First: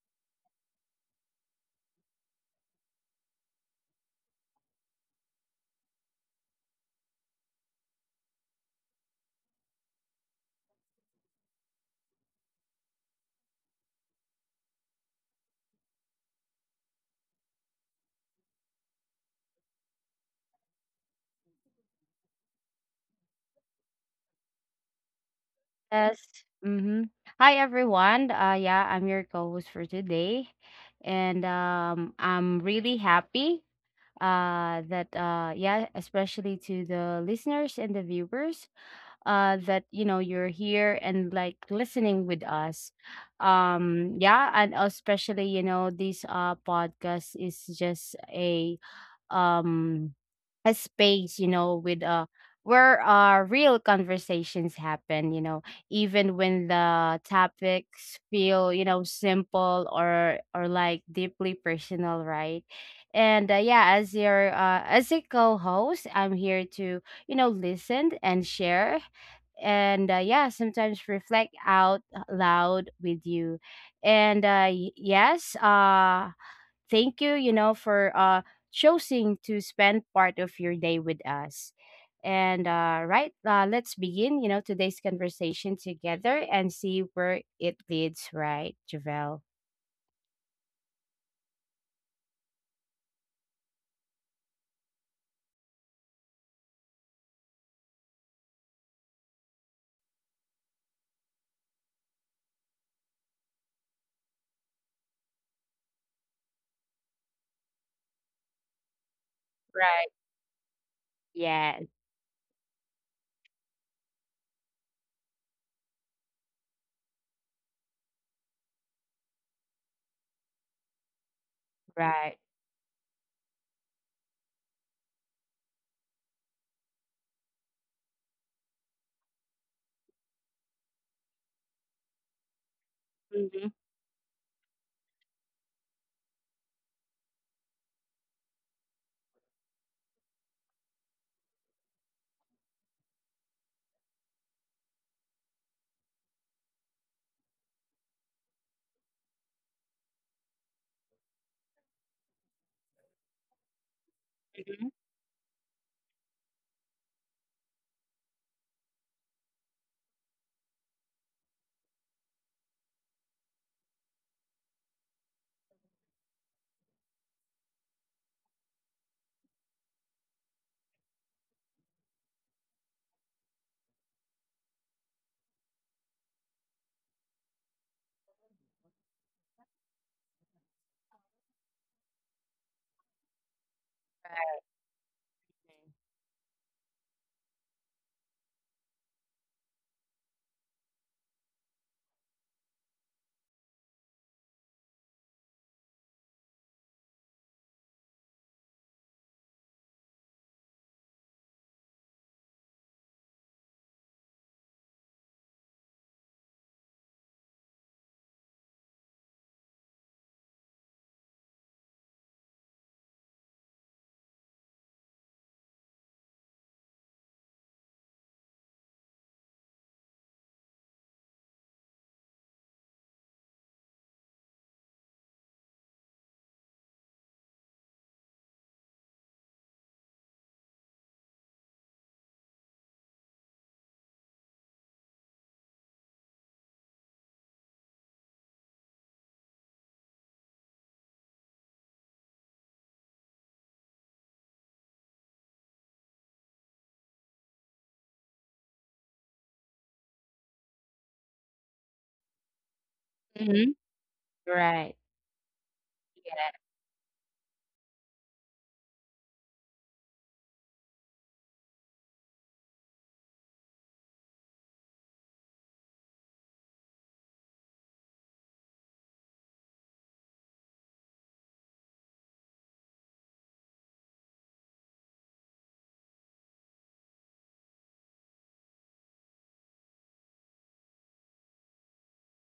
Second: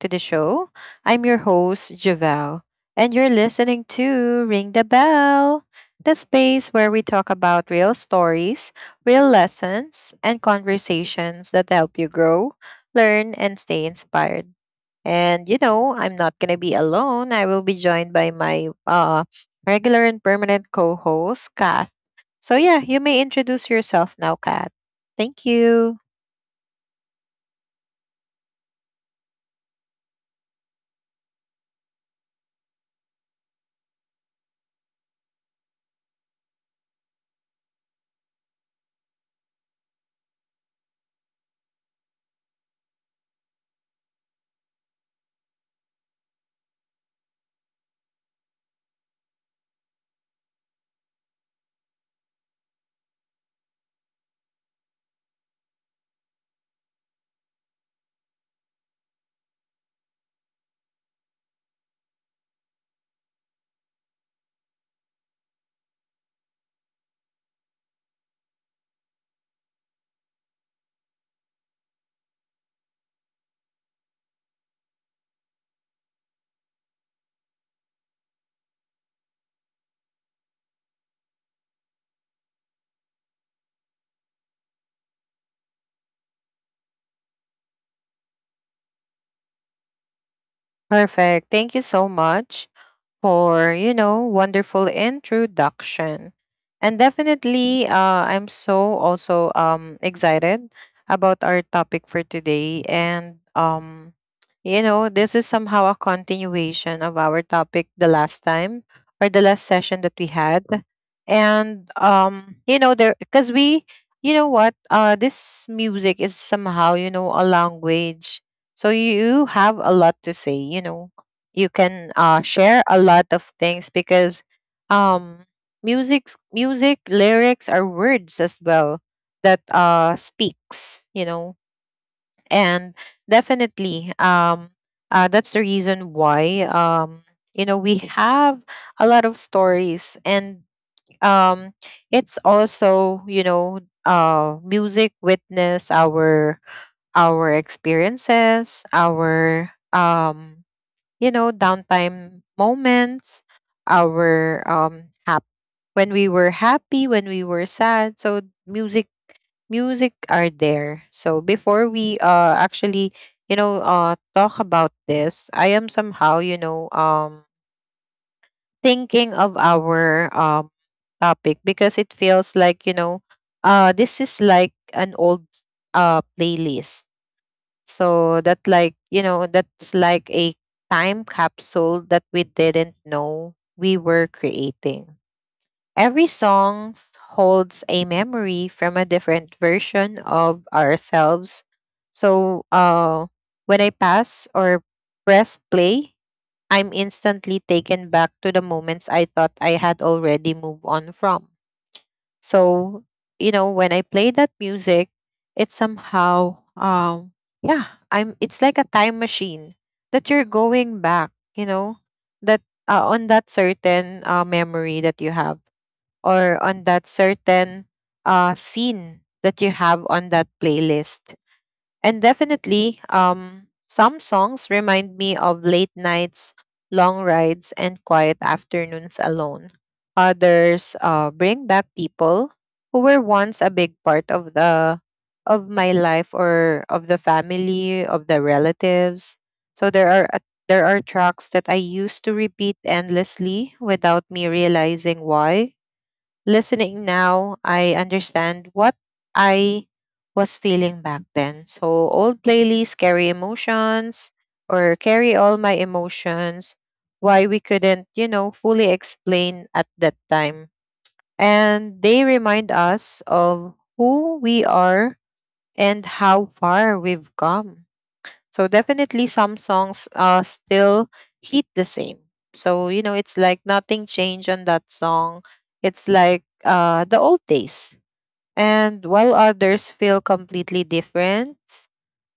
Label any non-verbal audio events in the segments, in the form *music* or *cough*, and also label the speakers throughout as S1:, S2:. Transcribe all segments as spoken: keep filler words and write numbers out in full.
S1: to the show. I'm your host, Javel, and you're listening to Ring the Bell, the space where we talk about real stories, real lessons, and conversations that help you grow, learn, and stay inspired. And you know, I'm not going to be alone. I will be joined by my uh, regular and permanent co host, Kath. So, yeah, you may introduce yourself now, Kath. Thank you.
S2: Yes. Mm-hmm. Hi everyone. Uh yeah, I'm your co-host for today. And um I'm really happy uh that uh yeah, especially to the listeners and the viewers uh that you know you're here and like listening with us. Um yeah, and especially you know this uh podcast is just a um a space, you know, with uh where uh real conversations happen, you know, even when the topics feel, you know, simple or or like deeply personal, right? And uh, yeah, as your uh, as a co-host, I'm here to, you know, listen and share and uh, yeah, sometimes reflect out loud with you. And uh, y- yes, uh thank you, you know, for uh choosing to spend part of your day with us. And uh right, uh, let's begin, you know, today's conversation together and see where it leads, right, Javel?
S1: Perfect. Thank you so much for, you know, wonderful introduction. And definitely, uh, I'm so also um, excited about our topic for today. And, um, you know, this is somehow a continuation of our topic the last time or the last session
S2: Right.
S1: that we had.
S2: Yeah,
S1: And, um, you know, there, because we, you know what, uh, this music is somehow, you know, a language. So you have a lot to say, you know you can
S2: right.
S1: uh, share a lot of things because um, music music lyrics are words as well that uh, speaks you know. And
S2: Mm-hmm.
S1: definitely um, uh, that's the reason why um, you know we have a lot of stories and, um, it's also you know uh, music witness our our experiences, our um, you know, downtime moments, our
S2: Mm-hmm.
S1: um hap- when we were happy, when we were sad. So music music are there. So before we uh actually, you know, uh talk about this, I am somehow, you know, um thinking of our um topic because it feels like, you know, uh this is like an old uh playlist, so that like, you know, that's like a time capsule that we didn't know we were creating. Every song s- holds a memory from a different version of ourselves. So uh when I pass or press play, I'm instantly taken back to the moments I thought I had already moved on from. So, you know, when I play that music, it's somehow um yeah, I'm it's like a time machine that you're going back, you know, that uh, on that certain uh, memory that you have or on that certain uh scene that you have on that playlist. And definitely, um, some songs remind me of late nights, long rides, and quiet afternoons alone. Others uh, bring back people who were once a big part of the of my life or of the family, of the relatives. So there are a- there are tracks that I used to repeat endlessly without me realizing why. Listening now, I understand what I was feeling back then. So old playlists carry
S2: Mm-hmm.
S1: emotions
S2: Right.
S1: or carry all my emotions, why we couldn't, you know, fully explain at that time. And they remind us of who we are and how far we've come. So definitely some songs uh still hit the same. So you know it's like nothing changed on that song. It's like uh the old days. And while others feel completely different,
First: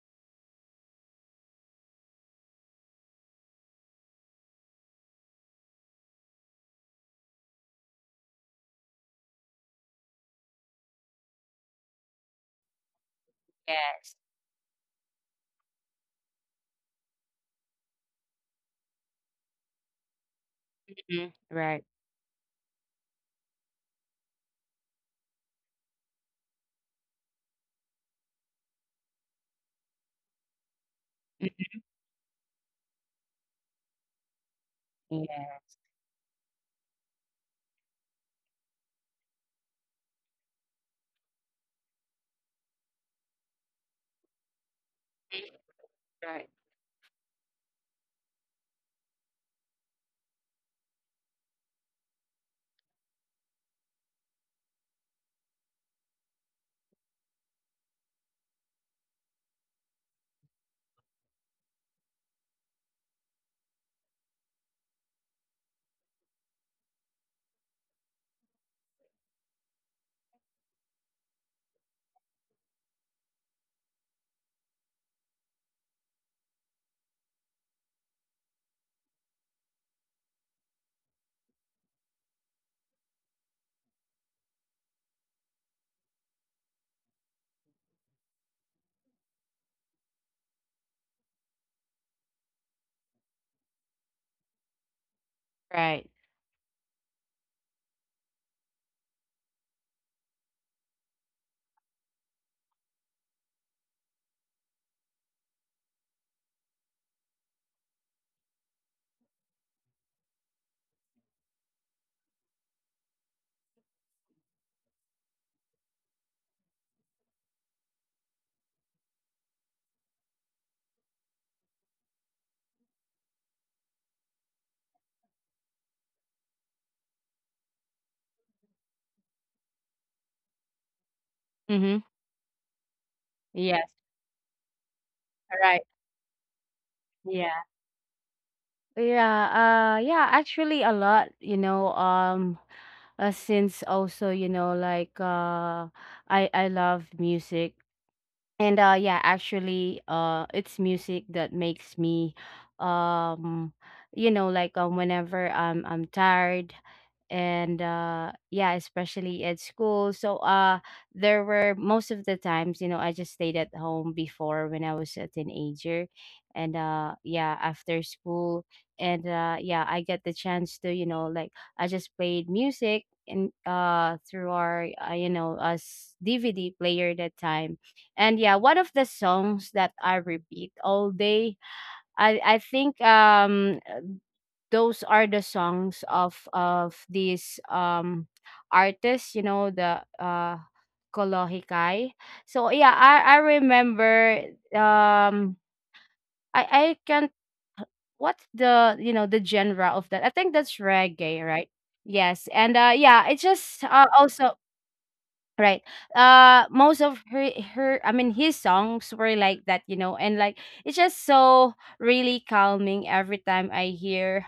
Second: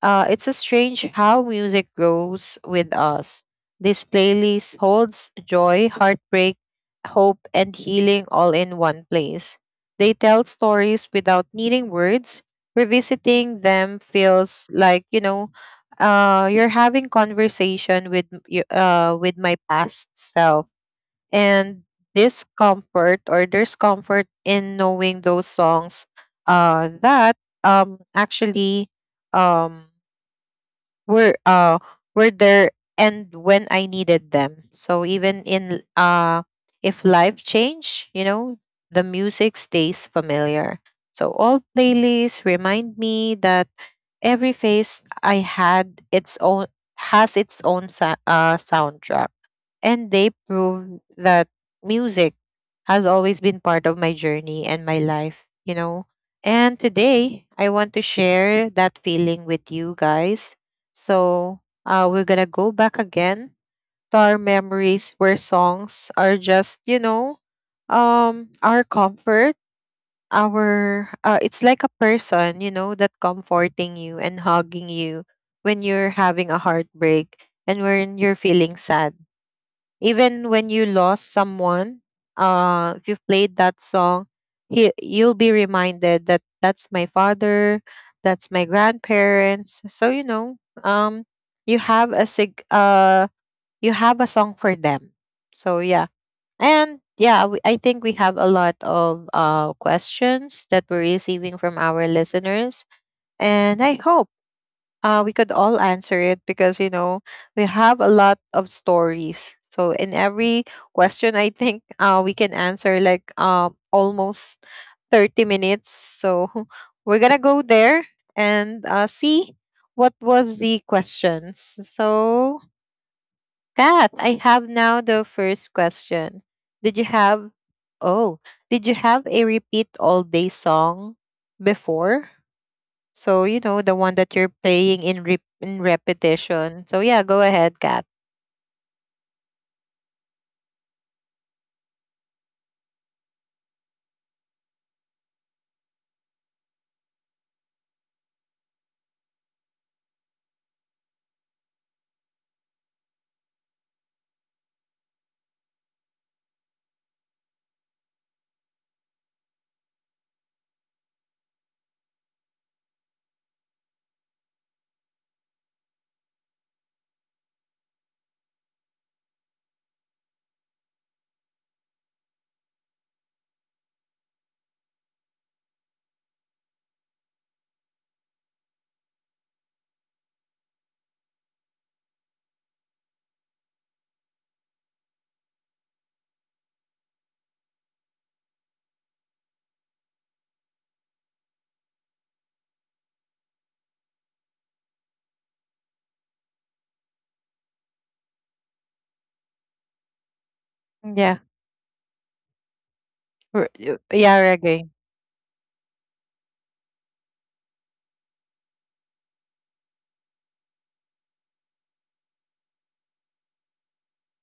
S1: uh, it's a strange how music grows with us. This playlist holds joy, heartbreak, hope, and healing all in one place. They tell stories without needing words. Revisiting them
S2: Yes.
S1: feels like you know, uh, you're having conversation with m- y- uh, with my past self.
S2: Mm-hmm.
S1: And
S2: Right.
S1: this comfort, or there's comfort in knowing those songs, uh, that um actually um were uh were there and when I needed them. So even
S2: Yeah.
S1: in uh if life change, you know, the music stays familiar. So all playlists remind me that every phase I had its
S2: Right.
S1: own has its own sa- uh, soundtrack, and they prove that music has always been part of my journey and my life, you know. And today, I want to share that feeling with you guys. So uh, we're gonna go back again to our memories where songs are just, you know, um, our comfort. Our uh, it's like a person, you know, that comforting you and hugging you when you're having a heartbreak and when you're feeling sad, even when you lost someone. Uh if you've played that song, he, you'll be reminded that that's my father, that's my grandparents. So you know, um you have a sig uh you have a song for them, so yeah.
S2: Right.
S1: And yeah, we, I think we have a lot of uh questions that we're receiving from our listeners, and I hope uh, we could all answer it, because you know we have a lot of stories. So in every question I think uh, we can answer like um, almost thirty minutes, so *laughs* we're gonna go there and uh, see what was the questions. So Kath, I have now the first question. Did you have, oh, did you have a repeat all day song
S2: Mm-hmm.
S1: before? So, you know,
S2: Yes.
S1: the one that you're playing in re- in
S2: Right.
S1: repetition. So, yeah, go
S2: Yeah.
S1: ahead, Kat.
S2: Yeah, uh yeah, actually a lot, you know, um uh, since also, you know, like uh I I love music and uh yeah, actually uh it's music that makes me um you know like um whenever I'm I'm tired and uh yeah, especially at school. So uh there were most of the times, you know, I just stayed at home before when I was a teenager and uh yeah, after school and uh yeah, I get the chance to, you know, like I just played music and uh through our uh, you know, us D V D player that time. And yeah, one of the songs that I repeat all day, I I think um those are the songs of of these um artists, you know, the uh Kolohikai. So yeah, I I remember um I I can't, what's the you know the genre of that? I think that's
S1: Yeah.
S2: reggae, right? Yes. And uh yeah, it's
S1: R-
S2: just
S1: y-
S2: uh,
S1: yeah,
S2: also
S1: reggae.
S2: right. Uh most of her, her, I mean his songs were like that, you know, and like it's just so really calming every time I hear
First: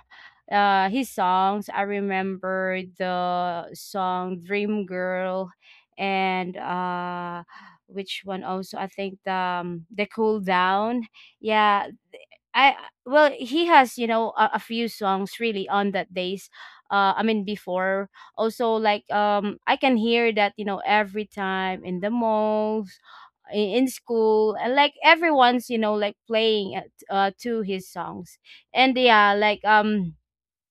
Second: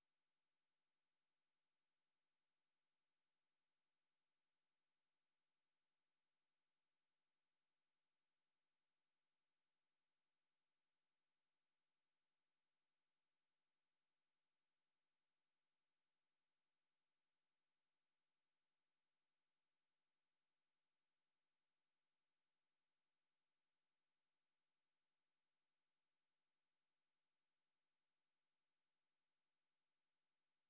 S2: uh his songs. I remember the song Dream Girl and uh which one also, I think the um, the cool down. Yeah, I, well, he has you know a, a few songs really on that days. Uh, I mean before also like um I can hear that you know every time in the malls, in, in school, and like everyone's you know like playing at, uh to his songs, and yeah like um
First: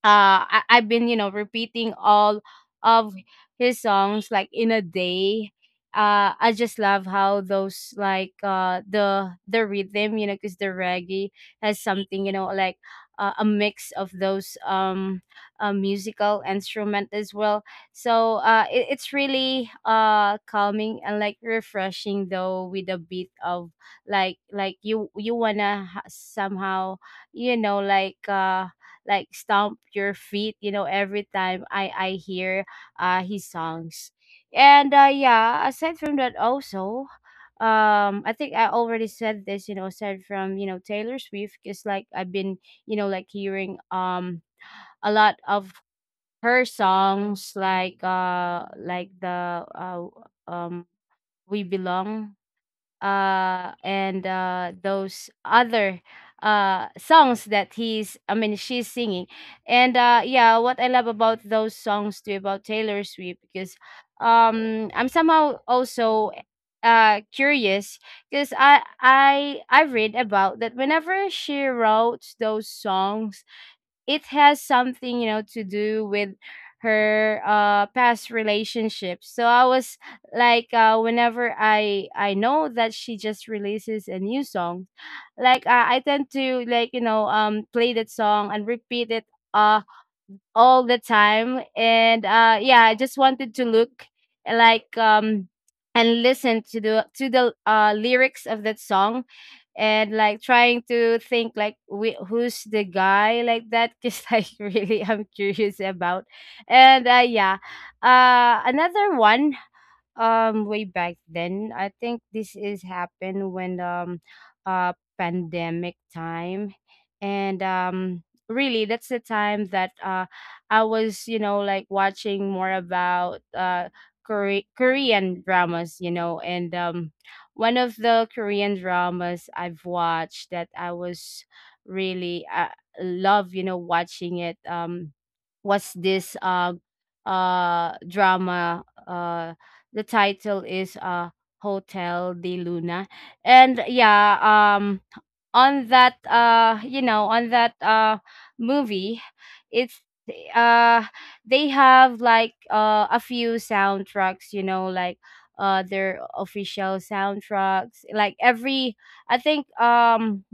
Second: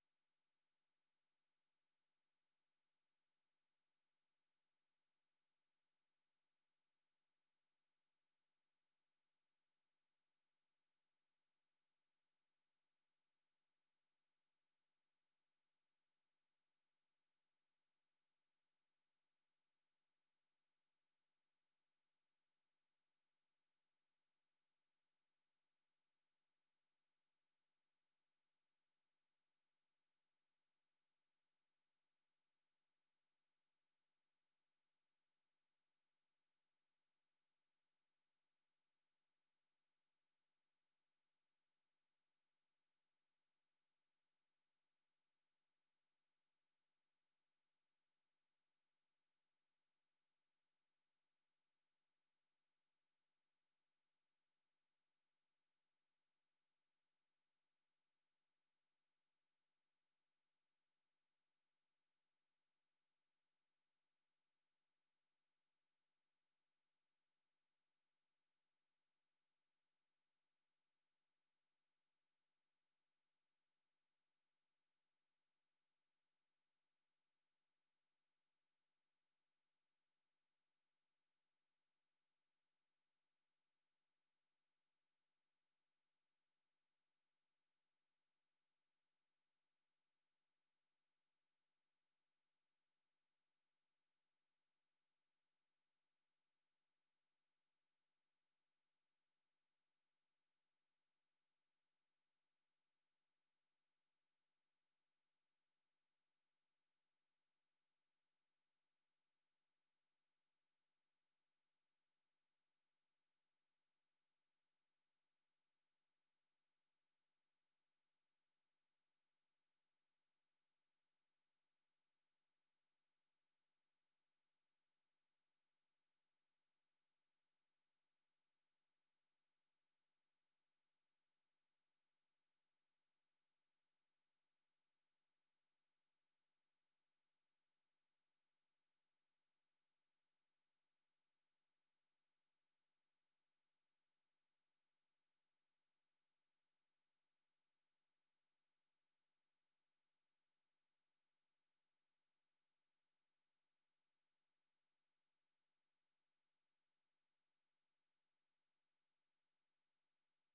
S2: uh I, I've been you know repeating all of his songs like in a day. Uh, I just love how those like uh the the rhythm, you know, because the reggae has something you know like uh, a mix of those um uh, musical instrument as well. So uh it, it's really uh calming and like refreshing though with a bit of like like you, you wanna ha- somehow you know like uh like stomp your feet you know every time i i hear uh his songs. And uh yeah, aside from that, also um I think I already said this, you know, aside from you know Taylor Swift, because like I've been you know like hearing um a lot of her songs, like uh like the uh um we belong uh and uh those other uh songs that he's I mean she's singing. And uh yeah, what I love about those songs too about Taylor Swift, because um I'm somehow also uh curious, because i i i read about that whenever she wrote those songs, it has something you know to do with her uh past relationships. So I was like uh whenever i i know that she just releases a new song, like uh, I tend to like you know um play that song and repeat it uh all the time. And uh yeah, I just wanted to look like um and listen to the, to the uh lyrics of that song, and like trying to think like whi- who's the guy, like, that, because *laughs* like really, I'm curious about. And uh yeah, uh another one, um way back then, I think this is happened when um uh pandemic time. And um really, that's the time that uh I was you know like watching more about uh Kore- Korean dramas, you know. And um one of the Korean dramas I've watched that I was really uh, love you know watching it, um was this uh uh drama, uh the title is uh Hotel de Luna. And yeah, um on that uh you know, on that uh movie, it's uh they have like uh a few soundtracks, you know, like uh their official soundtracks. Like every, I think um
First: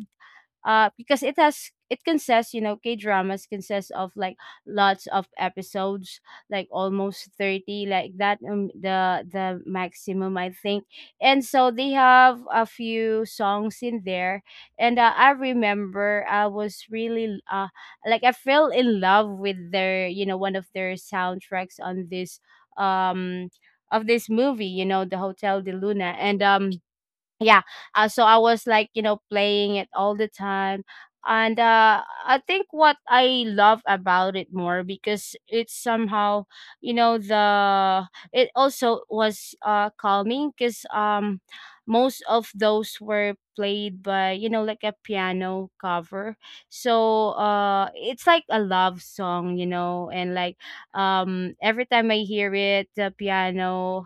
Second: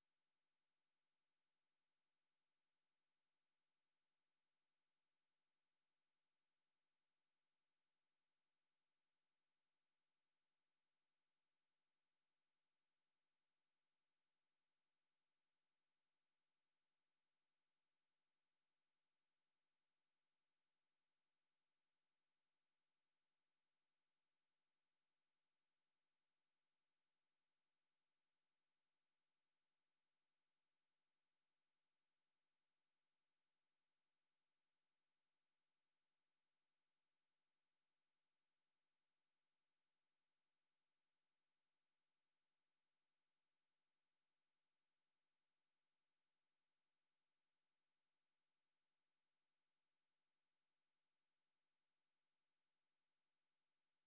S2: uh because it has, it consists, you know, K dramas consist of like lots of episodes, like almost thirty like that, um, the the maximum I think. And so they have a few songs in there. And uh, I remember I was really uh like I fell in love with their you know one of their soundtracks on this um of this movie, you know, the Hotel de Luna. And um yeah, uh, so I was like you know playing it all the time. And uh, I think what I love about it more, because it's somehow you know the, it also was uh calming, because um most of those were played by you know like a piano cover. So uh it's like a love song, you know. And like um every time I hear it, the piano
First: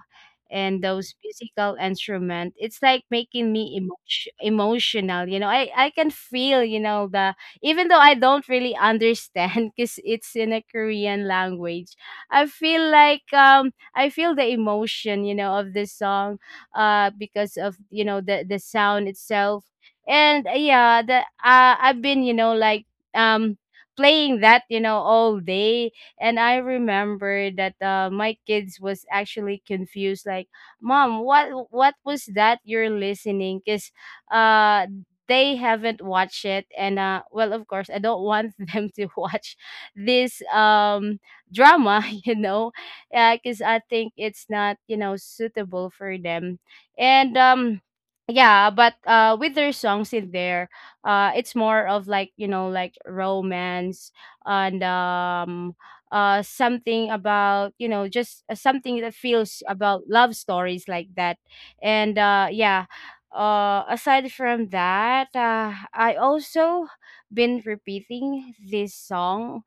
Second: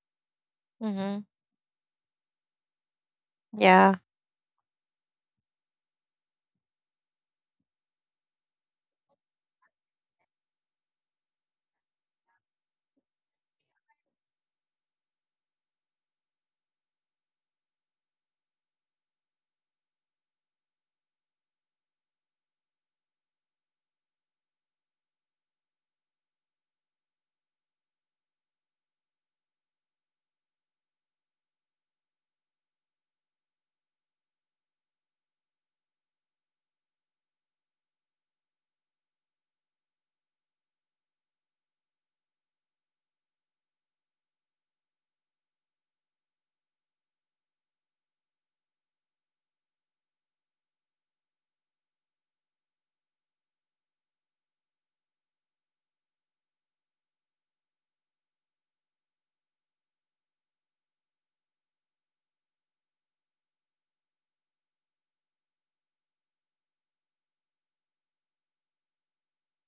S2: and those
S1: Mm-hmm.
S2: musical instrument, it's like making me
S1: Yeah.
S2: emotion, emotional, you know, i i can feel you know the, even though I don't really understand *laughs* because it's in a Korean language. I feel like um I feel the emotion you know of this song uh because of you know the the sound itself. And uh, yeah, the uh, I've been you know like um playing that you know all day. And I remember that uh, my kids was actually confused like, "Mom, what what was that you're listening?" Cuz uh they haven't watched it. And uh well, of course I don't want *laughs* them to watch this um drama, *laughs* you know. Yeah, cuz I think it's not, you know, suitable for them. And um yeah, but uh with their songs in there, uh it's more of like, you know, like romance. And um uh something about you know just uh, something that feels about love stories like that. And uh yeah, uh aside from that, uh I also been repeating this song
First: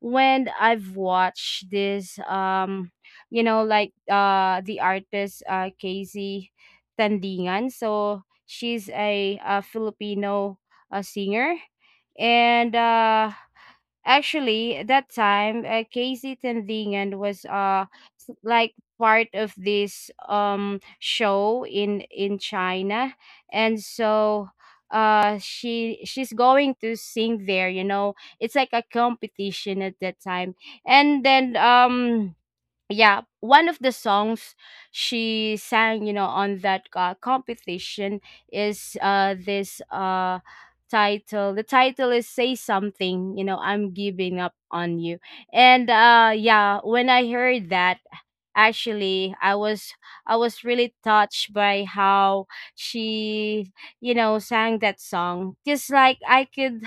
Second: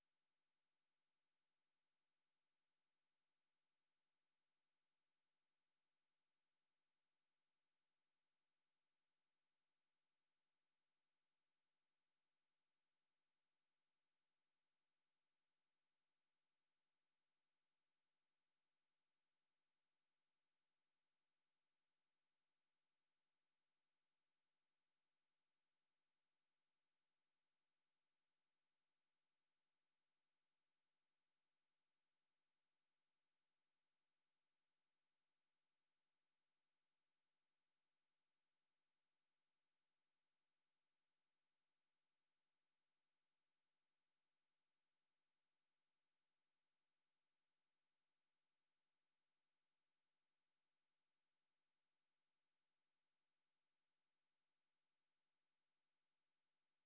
S2: when I've watched this um you know like uh the artist uh Casey Tandingan. So she's a, a Filipino uh, singer. And uh actually, at that time, uh, Casey Tandingan was uh s- like part of this um show in in China. And so uh she, she's going to sing there. You know, it's like a competition at that time. And then um yeah, one of the songs she sang you know on that uh, competition is uh this uh title, the title is say something, you know, I'm giving up on you. And uh yeah, when I heard that, actually i was I was really touched by how she you know sang that song. Just like I could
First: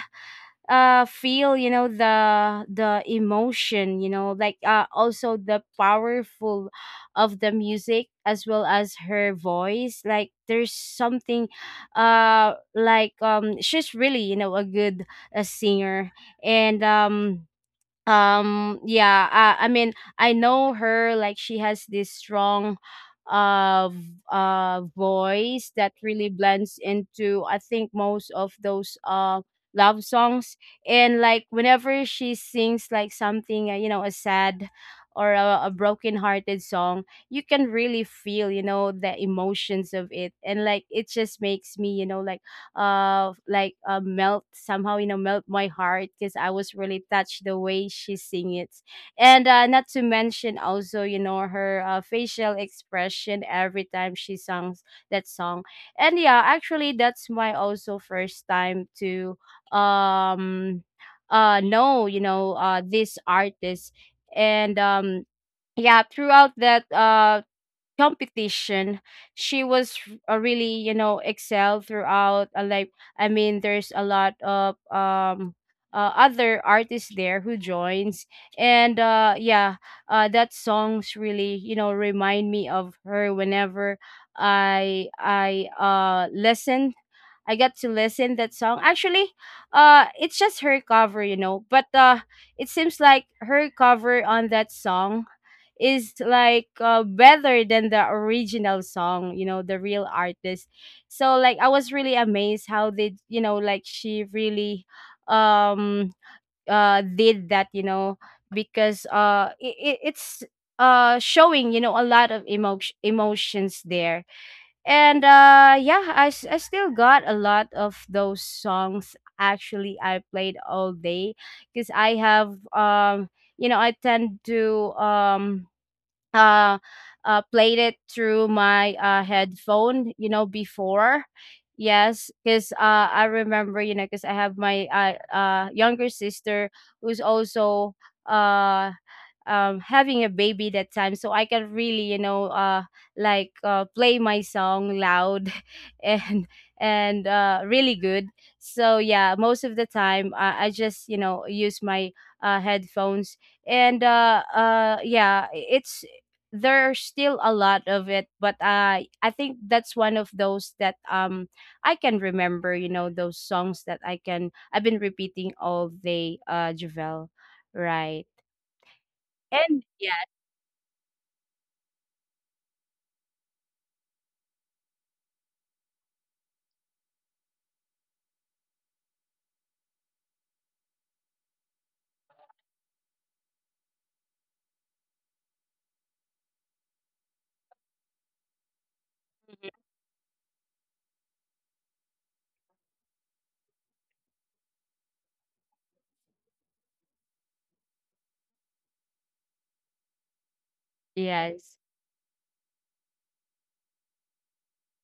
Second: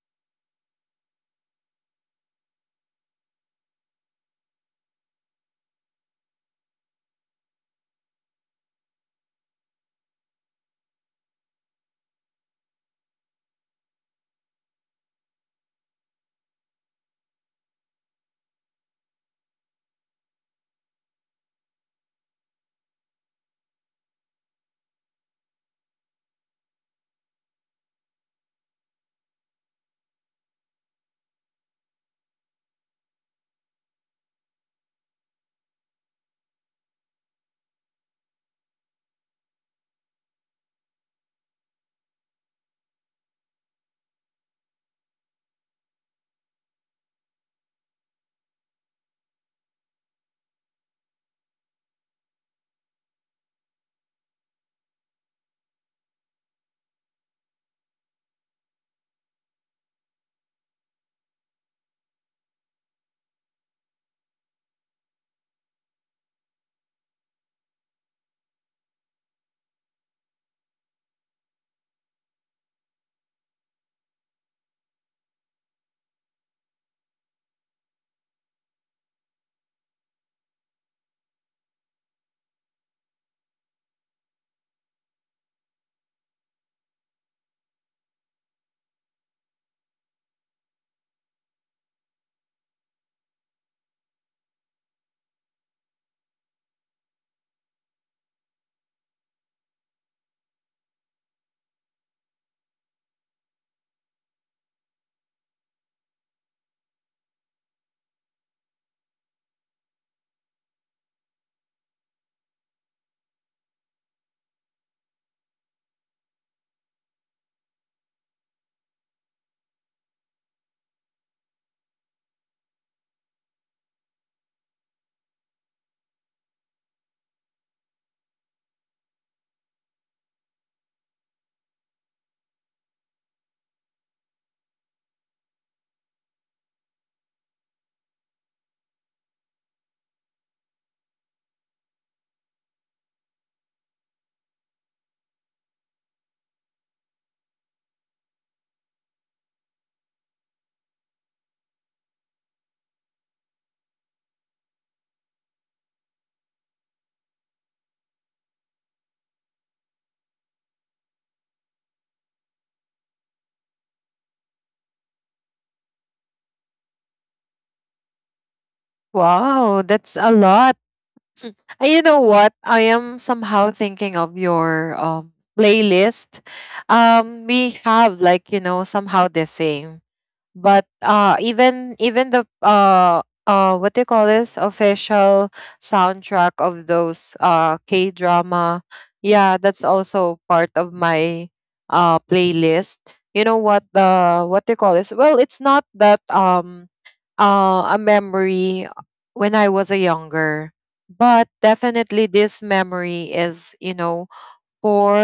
S2: uh feel you know the the emotion, you know, like uh also the powerful of the music as well as her voice. Like there's something uh like um she's really you know a good, a singer. And um um yeah, uh, I mean I know her, like she has this strong uh v- uh voice that really blends into, I think, most of those uh love songs. And like whenever she sings like something uh, you know, a sad or a, a broken hearted song, you can really feel you know the emotions of it. And like it just makes me you know like uh like uh, melt somehow, you know, melt my heart, because I was really touched the way she sing it. And uh, not to mention also you know her uh, facial expression every time she songs that song. And yeah, actually that's my also first time to um uh know you know uh this artist. And um yeah, throughout that uh competition, she was r- uh, really you know excel throughout uh, like, I mean there's a lot of um uh, other artists there who joins. And uh yeah, uh that songs really you know remind me of her whenever I I uh listen, I got to listen that song. Actually, uh, it's just her cover, you know. But uh, it seems like her cover on that song is like uh, better than the original song, you know, the real artist. So like I was really amazed how they, you know, like she really um uh did that, you know, because uh it, it, it's uh showing, you know a lot of emotion emotions there. And uh yeah, I, s- I still got a lot of those songs. Actually, I played all day because I have, um you know I tend to um uh uh played it through my uh headphone, you know before. Yes, because uh I remember, you know because I have my uh, uh younger sister who's also, uh um, having a baby that time, so I can really, you know uh, like uh, play my song loud *laughs* and and uh, really good. So yeah, most of the time, uh, I just, you know use my uh, headphones, and uh, uh, yeah, it's there's still a lot of it, but i i think that's one of those that, um I can remember, you know those songs that i can I've been repeating all day, uh javel, right.
S1: Wow,
S2: And
S1: that's
S2: yeah.
S1: a lot. Uh, you know what? I am somehow thinking of your um playlist. Um, we have like, you know, somehow the same, but uh even even the uh uh what do you call this, official soundtrack of those uh K drama, yeah, that's also part of my uh playlist. You know what, the what do you call this, well it's not that um uh a memory when I was a younger, but
S2: Yes.
S1: definitely this memory is you know for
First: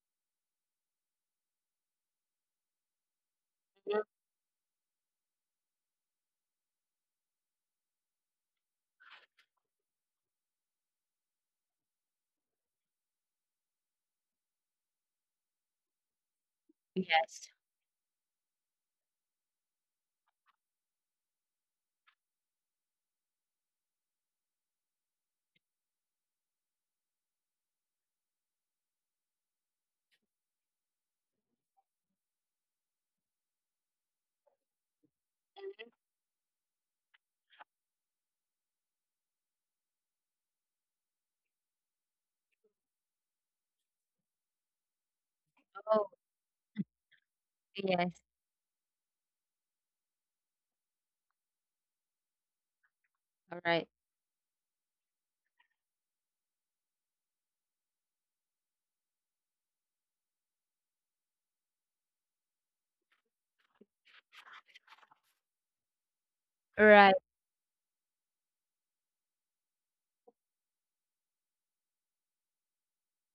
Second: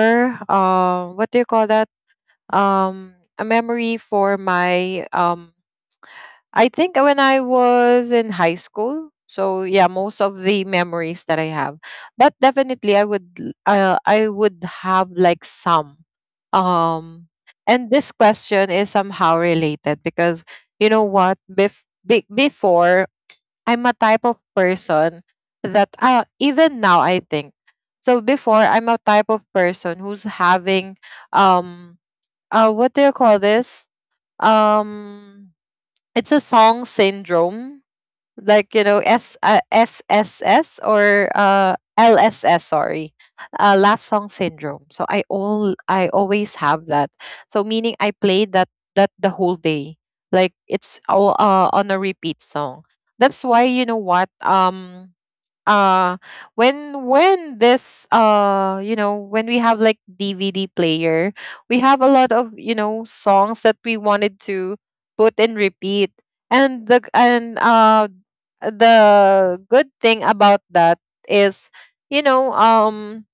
S1: uh what do you call that, um a memory
S2: Mhm.
S1: for my um I think when I was in high school. So yeah, most of the memories that I have. But definitely I would l- uh, I would have like some. Um,
S2: Yes.
S1: and this question is somehow related because you know what, Bef- be- before, I'm a type of person that uh, even now I think. So before I'm a type of person who's having um uh what do you call this? Um, it's a song syndrome, like you know, S uh, S S S or uh, L S S. Sorry, uh, last song syndrome. So I all
S2: Oh,
S1: I always have that. So meaning
S2: yes.
S1: I played that that the whole day, like it's all uh, on a repeat song. That's why
S2: Alright.
S1: you know what, um uh when when this uh you know when we have like dvd player, we have a lot of you know songs that we wanted to put in repeat,
S2: Right.
S1: and the
S2: Right.
S1: and uh the good thing about that is, you know um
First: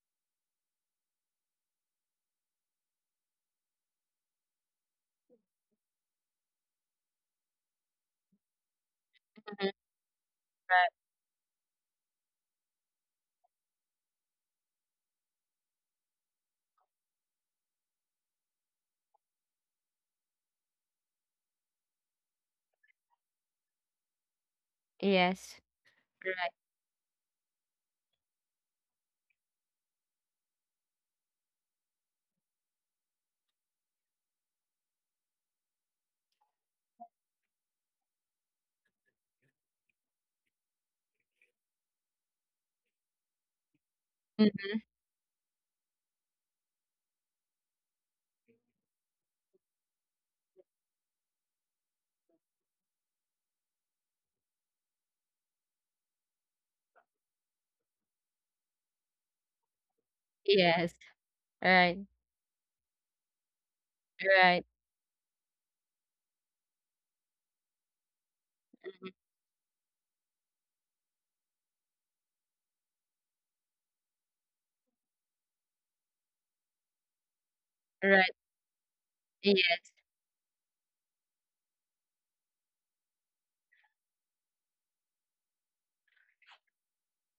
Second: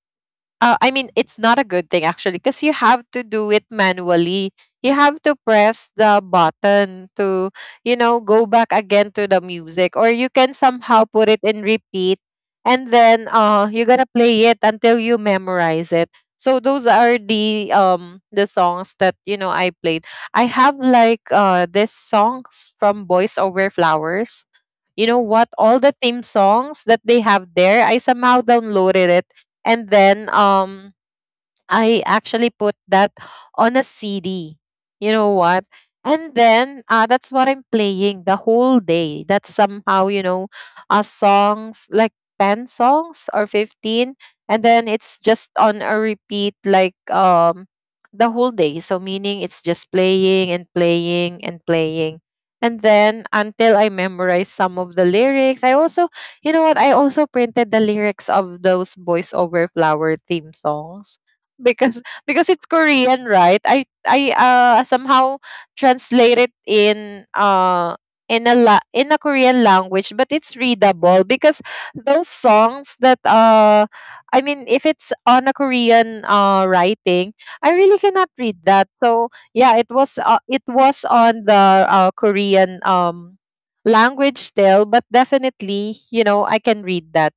S1: uh, I mean, it's not a good thing actually because you have to do it manually. You have to press the button to, you know, go back again to the
S2: Mhm.
S1: music, or you can
S2: Right.
S1: somehow put it in repeat, and then uh, you're gonna play it until you memorize it. So those are the um the songs that you know I played. I have like uh this songs from Boys Over Flowers. You know
S2: Yes.
S1: what? All the theme
S2: Right.
S1: songs that they have there, I somehow downloaded it, and then um I actually put that on a C D. You know what? And then uh, that's what I'm playing the whole day. That's somehow, you know, uh, songs like ten songs or fifteen.
S2: Mm.
S1: And then it's just on a repeat like um, the whole day. So, meaning it's just playing and playing and playing. And then until I memorize some of the lyrics, I also, you know what? I also printed the lyrics of those voiceover flower theme
S2: Yes.
S1: songs
S2: Right.
S1: because because it's Korean, right? I I
S2: Right.
S1: uh somehow translate it in uh in a la- in a Korean language, but it's readable because those songs that uh I mean if it's on a Korean uh writing, I really
S2: Right.
S1: cannot read that. So yeah,
S2: Yeah.
S1: it was uh, it was on the uh, Korean um language still, but definitely you know I can read that.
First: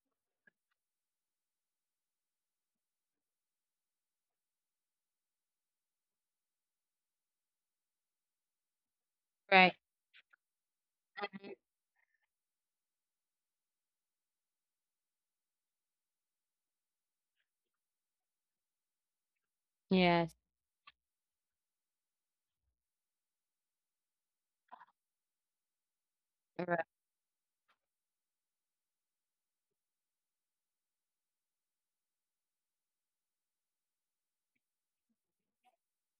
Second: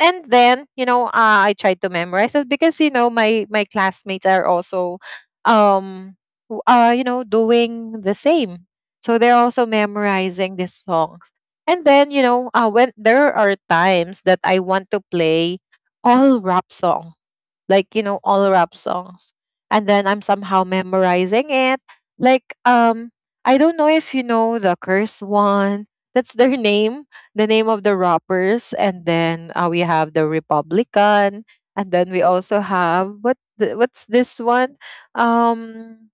S1: And then you know uh, I tried to memorize it because you know my my classmates are also um w- uh you know doing the same, so they're
S2: Right.
S1: also memorizing these songs.
S2: Mm.
S1: And then you know uh, when there are times that I want to play all rap songs, like you know all rap songs, and then
S2: Yes.
S1: I'm somehow memorizing it, like um I don't know if you know the curse one, that's their *laughs*
S2: Right.
S1: name, the name of the rappers. And then uh, we have the republican, and then we also have what the, what's this one, um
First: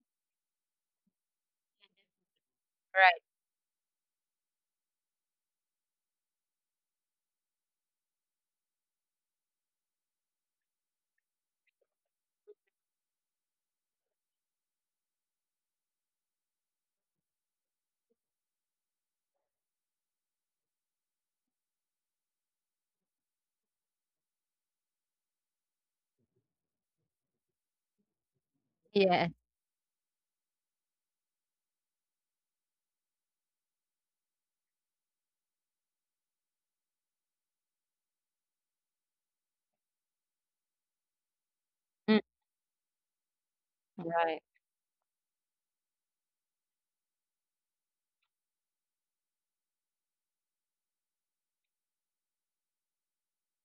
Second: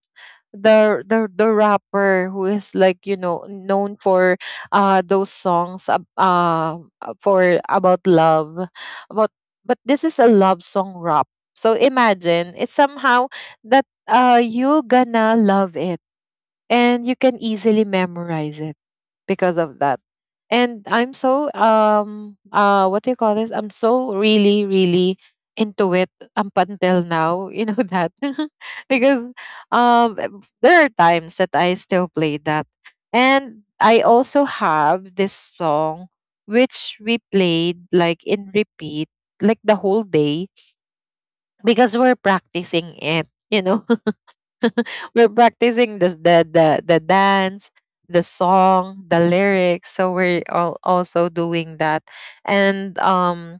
S1: the the the rapper who is like you
S2: Right.
S1: know known for uh those songs ab- uh uh, for about love, about, but this is a love song rap. So imagine it's somehow that uh you gonna love it and you can easily memorize it because of that. And I'm so um uh what do you call this? I'm so really, really into it up until now, *laughs* you know that. *laughs* Because
S2: Yes.
S1: um eh, there are times that I still play that. And I also have this song which we played like in repeat like the whole day because
S2: Mm.
S1: we're practicing it you know.
S2: Right.
S1: *laughs* We're practicing this, the the the dance, the song, the lyrics. So we're all also doing that, and um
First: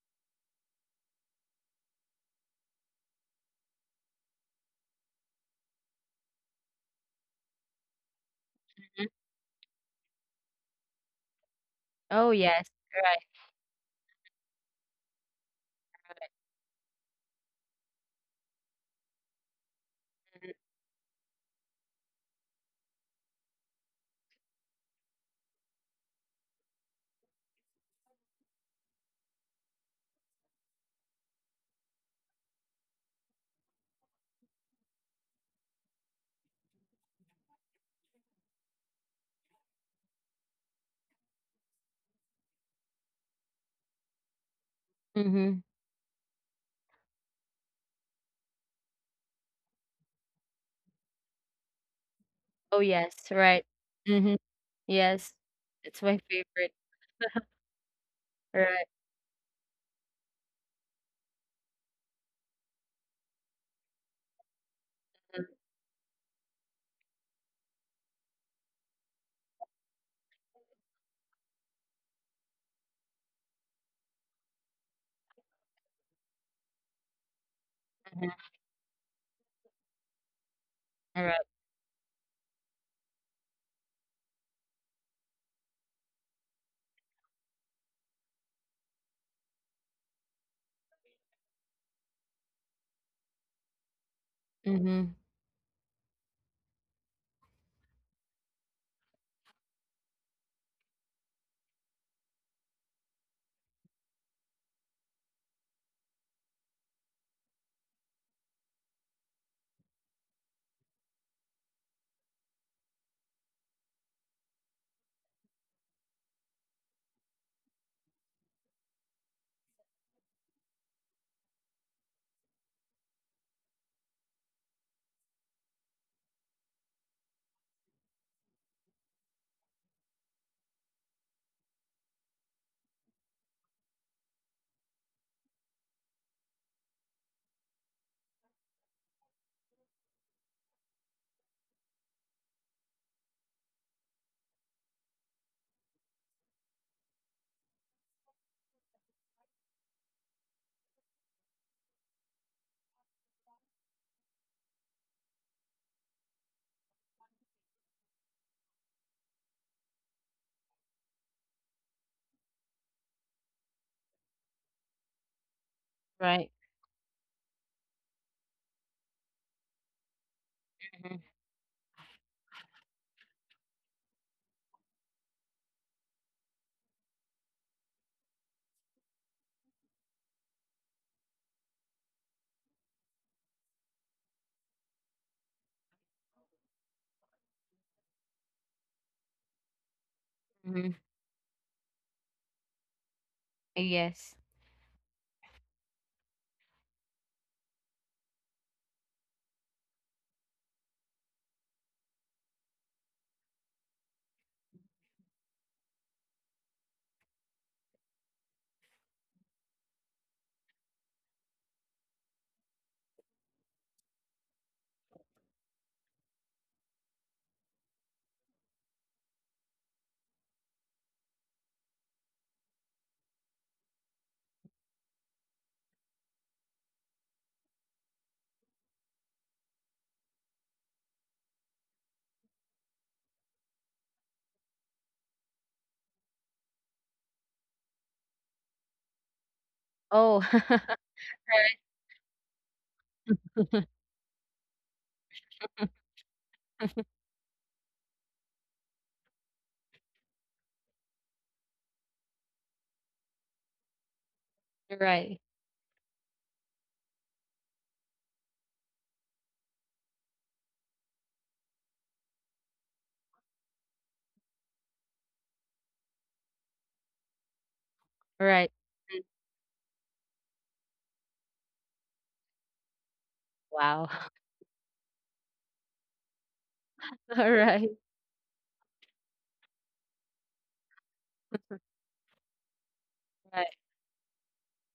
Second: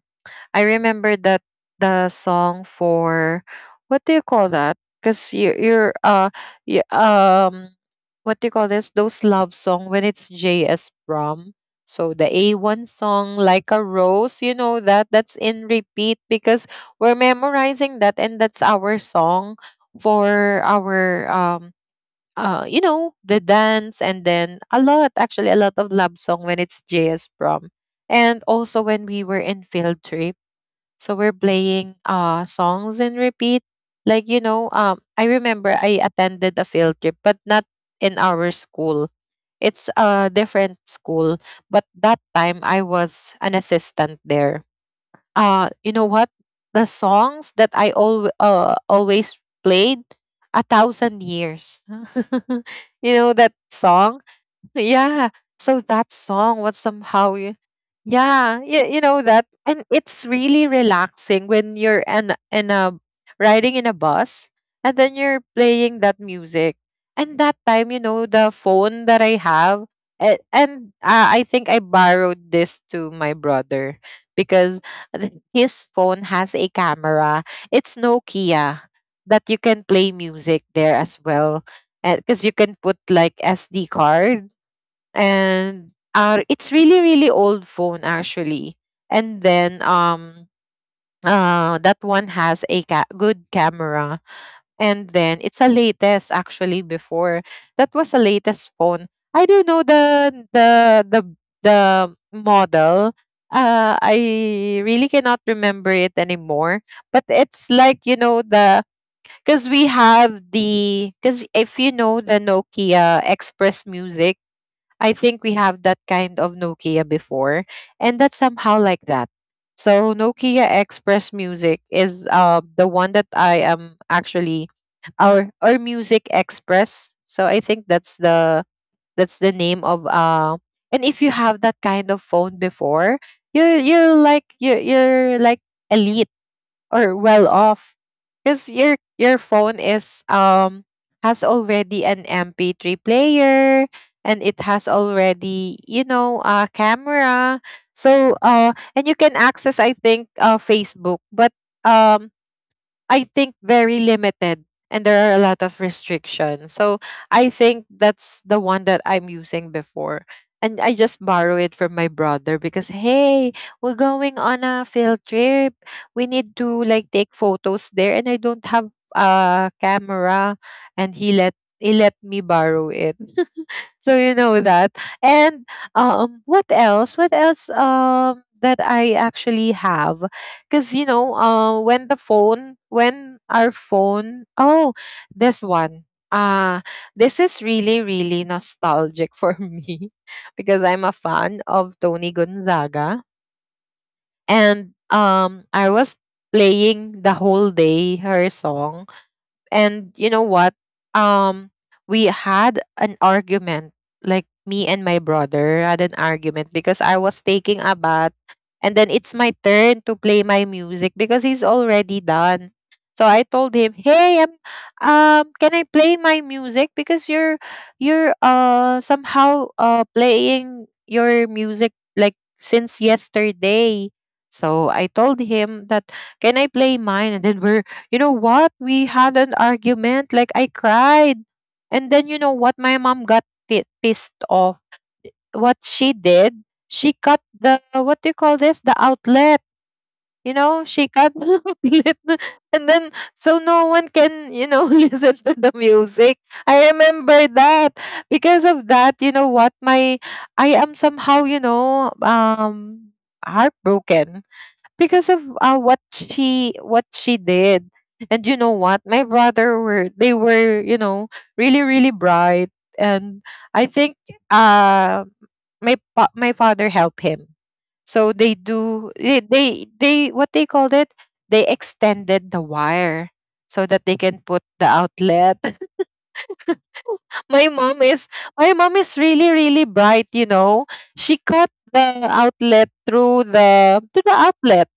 S1: I remember that the song for what do you call that? Because you you're uh you, um what do you call this?
S2: Mhm.
S1: Those love song when it's J S Brom. So the
S2: Oh, yes.
S1: A one
S2: Right.
S1: song like a rose, you know that that's in repeat because we're memorizing that and that's our song
S2: Mm-hmm.
S1: for our um uh you know the dance, and then a lot, actually a lot of love song when it's J S Brom. And also when we were in field trip, so we're playing uh songs and repeat. Like you know, um I remember I attended a field trip but not in our school. It's a different school, but that time I was an assistant there. Uh
S2: Mm-hmm.
S1: you know what? The songs that I al- uh, always played a thousand years.
S2: Oh,
S1: *laughs* You
S2: yes.
S1: know that
S2: Right.
S1: song?
S2: Mm-hmm.
S1: Yeah,
S2: Yes.
S1: so
S2: It's
S1: that
S2: my
S1: song
S2: favorite.
S1: was somehow y- yeah, you,
S2: Right.
S1: you know that, and it's really relaxing when you're in, in a riding in a bus and then you're playing that music. And that time, you know, the phone that I have, and, and uh, I think I borrowed this to my brother because th- his phone has a camera. It's
S2: Mm-hmm.
S1: Nokia, that you can play music there as
S2: All right.
S1: well because you can put like SD card. And uh, it's really really old phone actually. And then um uh, that one has a ca- good camera, and
S2: Mm-hmm.
S1: then it's a latest actually before, that was a latest phone. I don't know the the the the model. Uh i really cannot remember it anymore. But it's like, you know the, because we have the, because if you know the Nokia Express Music, I think we have that kind of Nokia before, and that's somehow like that. So Nokia Express Music is uh the one that I am actually, our or Music Express. So I think that's the, that's the name of uh and if you have that kind of phone before, you're you're like you're you're like elite or well off, because your your phone is um has already an M P three player, and it has already, you know, a camera. So uh and you can access, I think, uh Facebook, but um I think very limited, and there are a lot of restrictions. So I think that's the one that I'm using before. And I just borrow it from my brother because, hey, we're going on a field trip. We need
S2: Right.
S1: to like take photos there and I don't have a camera. And he
S2: Mm-hmm.
S1: let he let me borrow it. *laughs* So you know that. And um what else, what else um that I actually have, because you know uh, when the phone, when our phone, oh, this one. uh this is really really nostalgic for *laughs* me because
S2: Mm-hmm.
S1: I'm a fan of Tony Gonzaga.
S2: Yes.
S1: And um I was playing the whole day her song. And you know what, um we had an argument. Like, me and my brother had an argument because I was taking a bath, and then it's my turn to play my music because he's already done. So I told him, hey, um, um can I play my music, because you're you're uh somehow uh playing your music like since yesterday. So I told him that, can I play mine? And then we're, you know what? We had an argument. Like, I cried. And then, you know what? My mom got pi pissed off. What she did, she cut the, what do you call this? The outlet. You
S2: Oh.
S1: know, she
S2: *laughs*
S1: cut *laughs*
S2: Right.
S1: the outlet. And then, so no one
S2: *laughs*
S1: can, you know, *laughs* listen to the music. I remember that. Because of that, you know what? My, I am somehow, you know, um, heartbroken because of
S2: Right.
S1: uh, what she, what she did. And you know what, my brother were, they were, you know, really really bright. And I think uh my pa- my father helped him. So they
S2: Right.
S1: do, they, they they what they called it, they extended the wire so that
S2: Wow.
S1: they can put the outlet.
S2: *laughs*
S1: *laughs*
S2: All
S1: My
S2: right.
S1: mom is, my mom is really really bright, you know. She cut the outlet through
S2: Right.
S1: the, to the outlet.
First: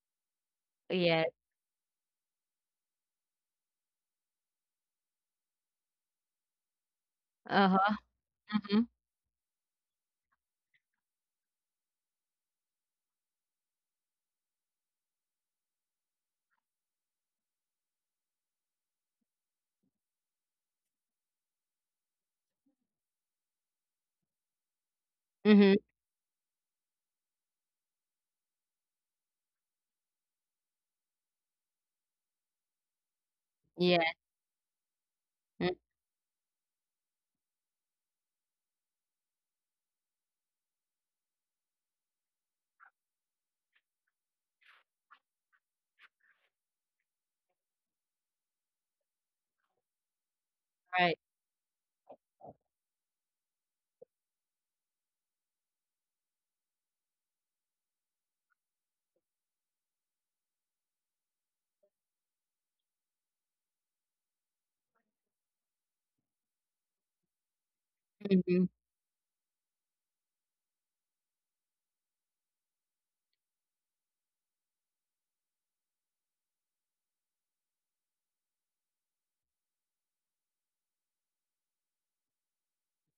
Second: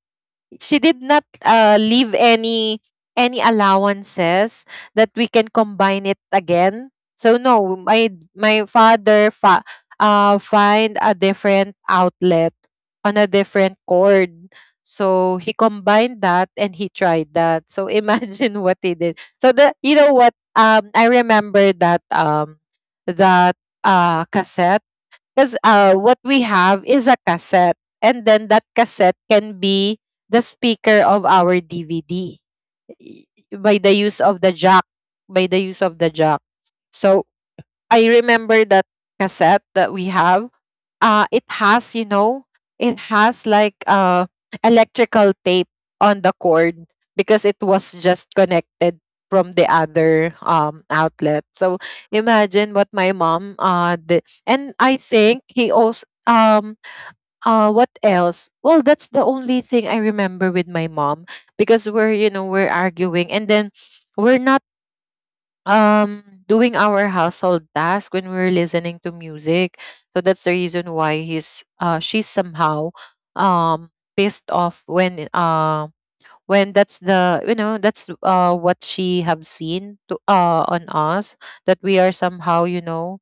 S1: She did not
S2: Yes.
S1: uh, leave any any allowances that we can combine it again. So no,
S2: Uh-huh.
S1: my my
S2: Mhm.
S1: father fa- uh, find a different outlet on a different cord. So he combined that and he tried that. So imagine *laughs* what he did. So the, you know what, um I remember that um that uh cassette. Because uh,
S2: Mhm.
S1: what we have is a cassette, and then that cassette can be the speaker of our D V D y- by the use
S2: Yes.
S1: of the jack, by the use
S2: Mm,
S1: of the jack. So I remember that cassette that we have. Uh it has, you know, it has like uh electrical tape on the cord because it was just connected from the other um
S2: right.
S1: outlet. So imagine what my mom uh did. And I think he also um uh what else? Well, that's the only thing I remember with my mom, because we're, you know, we're arguing, and then we're not um doing our household task when we're
S2: Mhm.
S1: listening to music. So that's the reason why he's uh she's somehow um pissed off when uh when that's the, you know, that's uh what she have seen to uh on us, that we are somehow, you know.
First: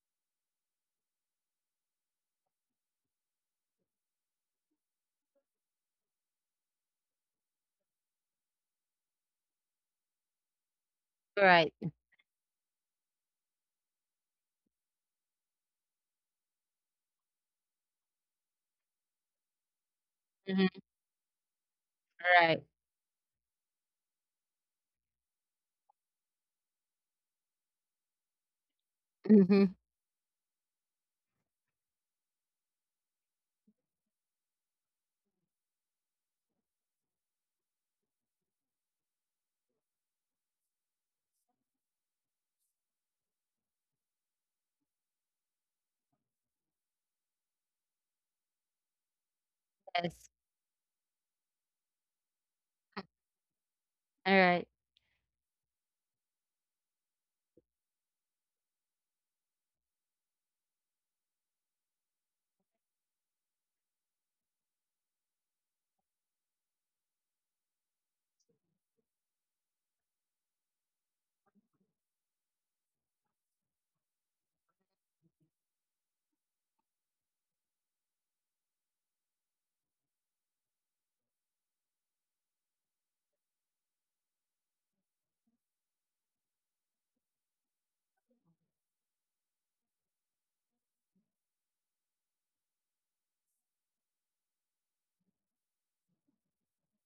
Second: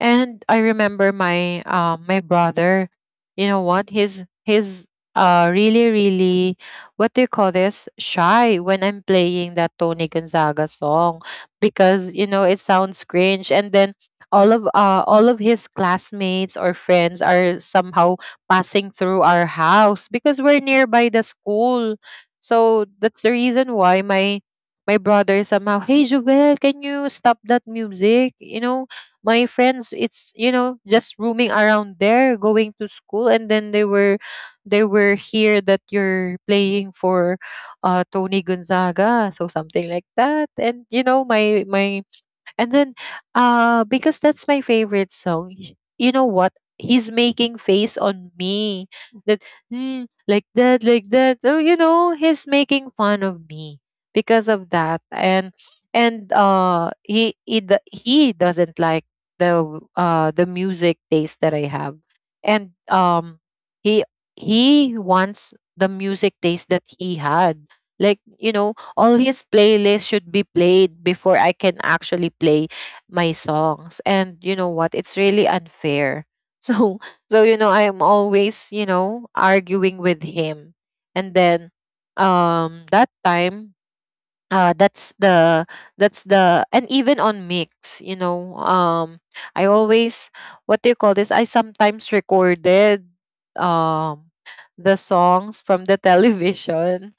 S1: And I remember my um my brother, you know what? He's he's uh really, really, what do you call this? Shy when I'm playing that Tony Gonzaga song,
S2: Right.
S1: because you know it sounds cringe. And then all of uh all of his classmates or friends are somehow passing through our house because we're
S2: Mhm.
S1: nearby the school.
S2: Right.
S1: So that's the reason why my my brother somehow, hey Joel, can you stop that music? You know, my
S2: Mhm.
S1: friends, it's, you know, just roaming around there going to school, and then they were, they were here that you're playing for uh Tony Gonzaga. So something like that. And you know my my, and then, uh, because that's my favorite song, y- you know what? He's making face on me, that "Mm,
S2: Yes.
S1: like that, like that." Oh, you know, he's making fun of me
S2: All
S1: because
S2: right.
S1: of that. And and uh, he he d- he doesn't like the w- uh the music taste that I have. And um he he wants the music taste that he had, like you know, all his playlists should be played before I can actually play my songs. And you know what? It's really unfair. *laughs* So, so you know, I am always, you know, arguing with him. And then um that time uh, that's the, that's the, and even on mix, you know, um I always, what do you call this, I sometimes recorded um the songs from the *laughs* television,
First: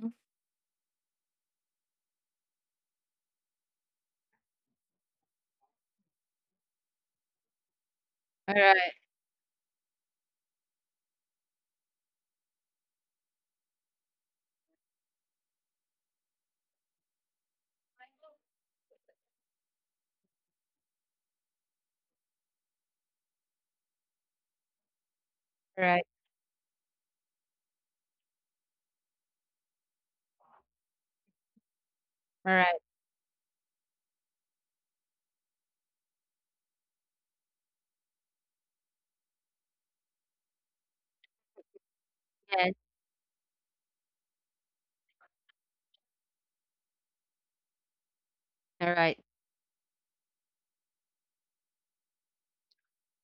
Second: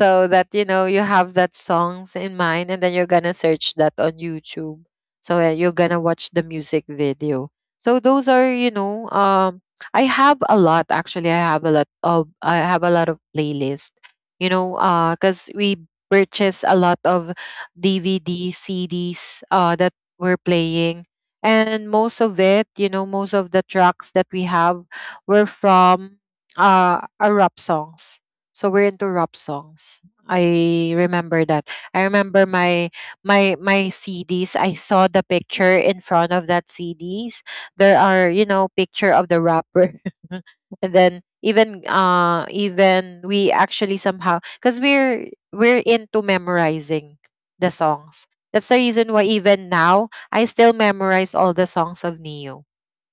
S2: Mm.
S1: that, you know, you have that songs in mind and then you're gonna search that on YouTube. So uh, you're gonna watch the music video. So those
S2: All
S1: are, you
S2: right.
S1: know, um I have a lot, actually i have a lot of I have a lot of playlist, you know. Uh because we purchase a lot of D V D, C Ds uh, that we're playing. And most of it, you know, most of the tracks that we have were
S2: All right.
S1: from uh, our rap songs. So we're into rap songs. I remember that. I
S2: All
S1: remember
S2: right.
S1: my my my C Ds. I saw the picture in front of that C Ds. There are, you know, picture of the rapper. *laughs* And then even, uh
S2: Yes.
S1: even we actually somehow, because we're we're into memorizing the songs. That's
S2: All
S1: the
S2: right.
S1: reason why even now I still memorize all the songs of Neo.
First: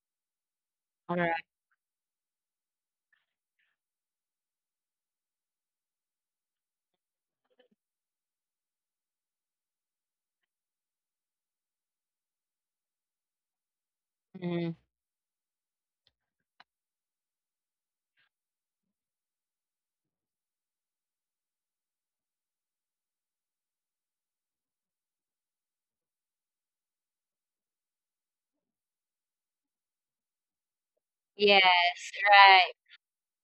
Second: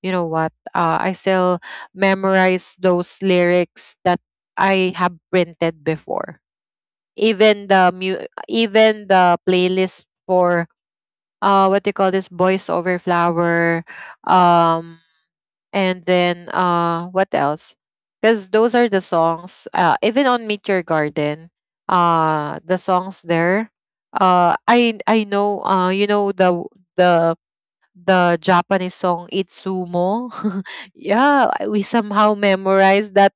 S1: You know what? Uh, I
S2: All right.
S1: still memorize those lyrics that I have printed before. Even the mu- even the playlist for uh what do you call this, Boys Over Flower.
S2: Mhm.
S1: um and then uh what else? Because those are the songs. Uh even on Meet Your Garden, uh the songs there. Uh I I know uh you know the w- the the Japanese song Itsumo. *laughs* Yeah, I- we
S2: Yes.
S1: somehow
S2: Right.
S1: memorized that,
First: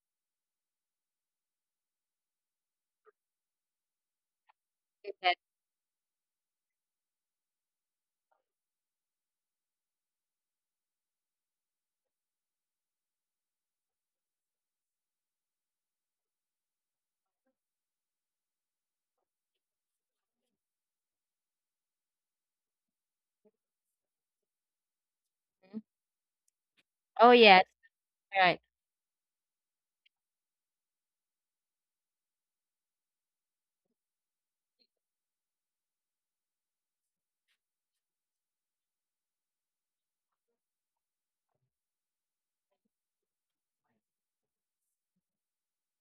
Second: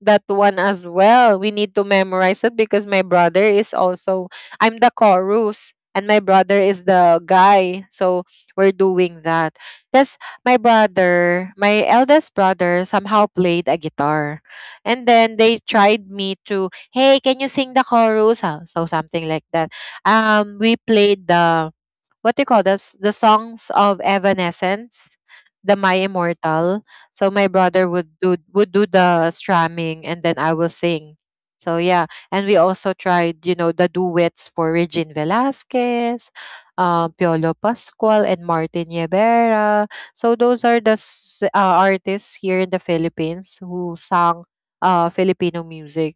S1: that one as well. We need to memorize it because my brother is also, I'm the
S2: Yes.
S1: chorus and my brother is the guy. So we're doing that. Because my brother, my eldest brother somehow played a guitar. And then they tried me to, hey, can you sing the chorus? Ah, so something like that. Um we played the, what do you call this, the songs of Evanescence, the
S2: Mm.
S1: My Immortal. So
S2: Oh,
S1: my
S2: yes.
S1: brother would do, would
S2: Right.
S1: do the strumming and then I will sing. So yeah, and we also tried, you know, the duets for Regine Velasquez, uh, Piolo Pascual, and Martin Yebera. So those are the s- uh, artists here in the Philippines who sang uh, Filipino music.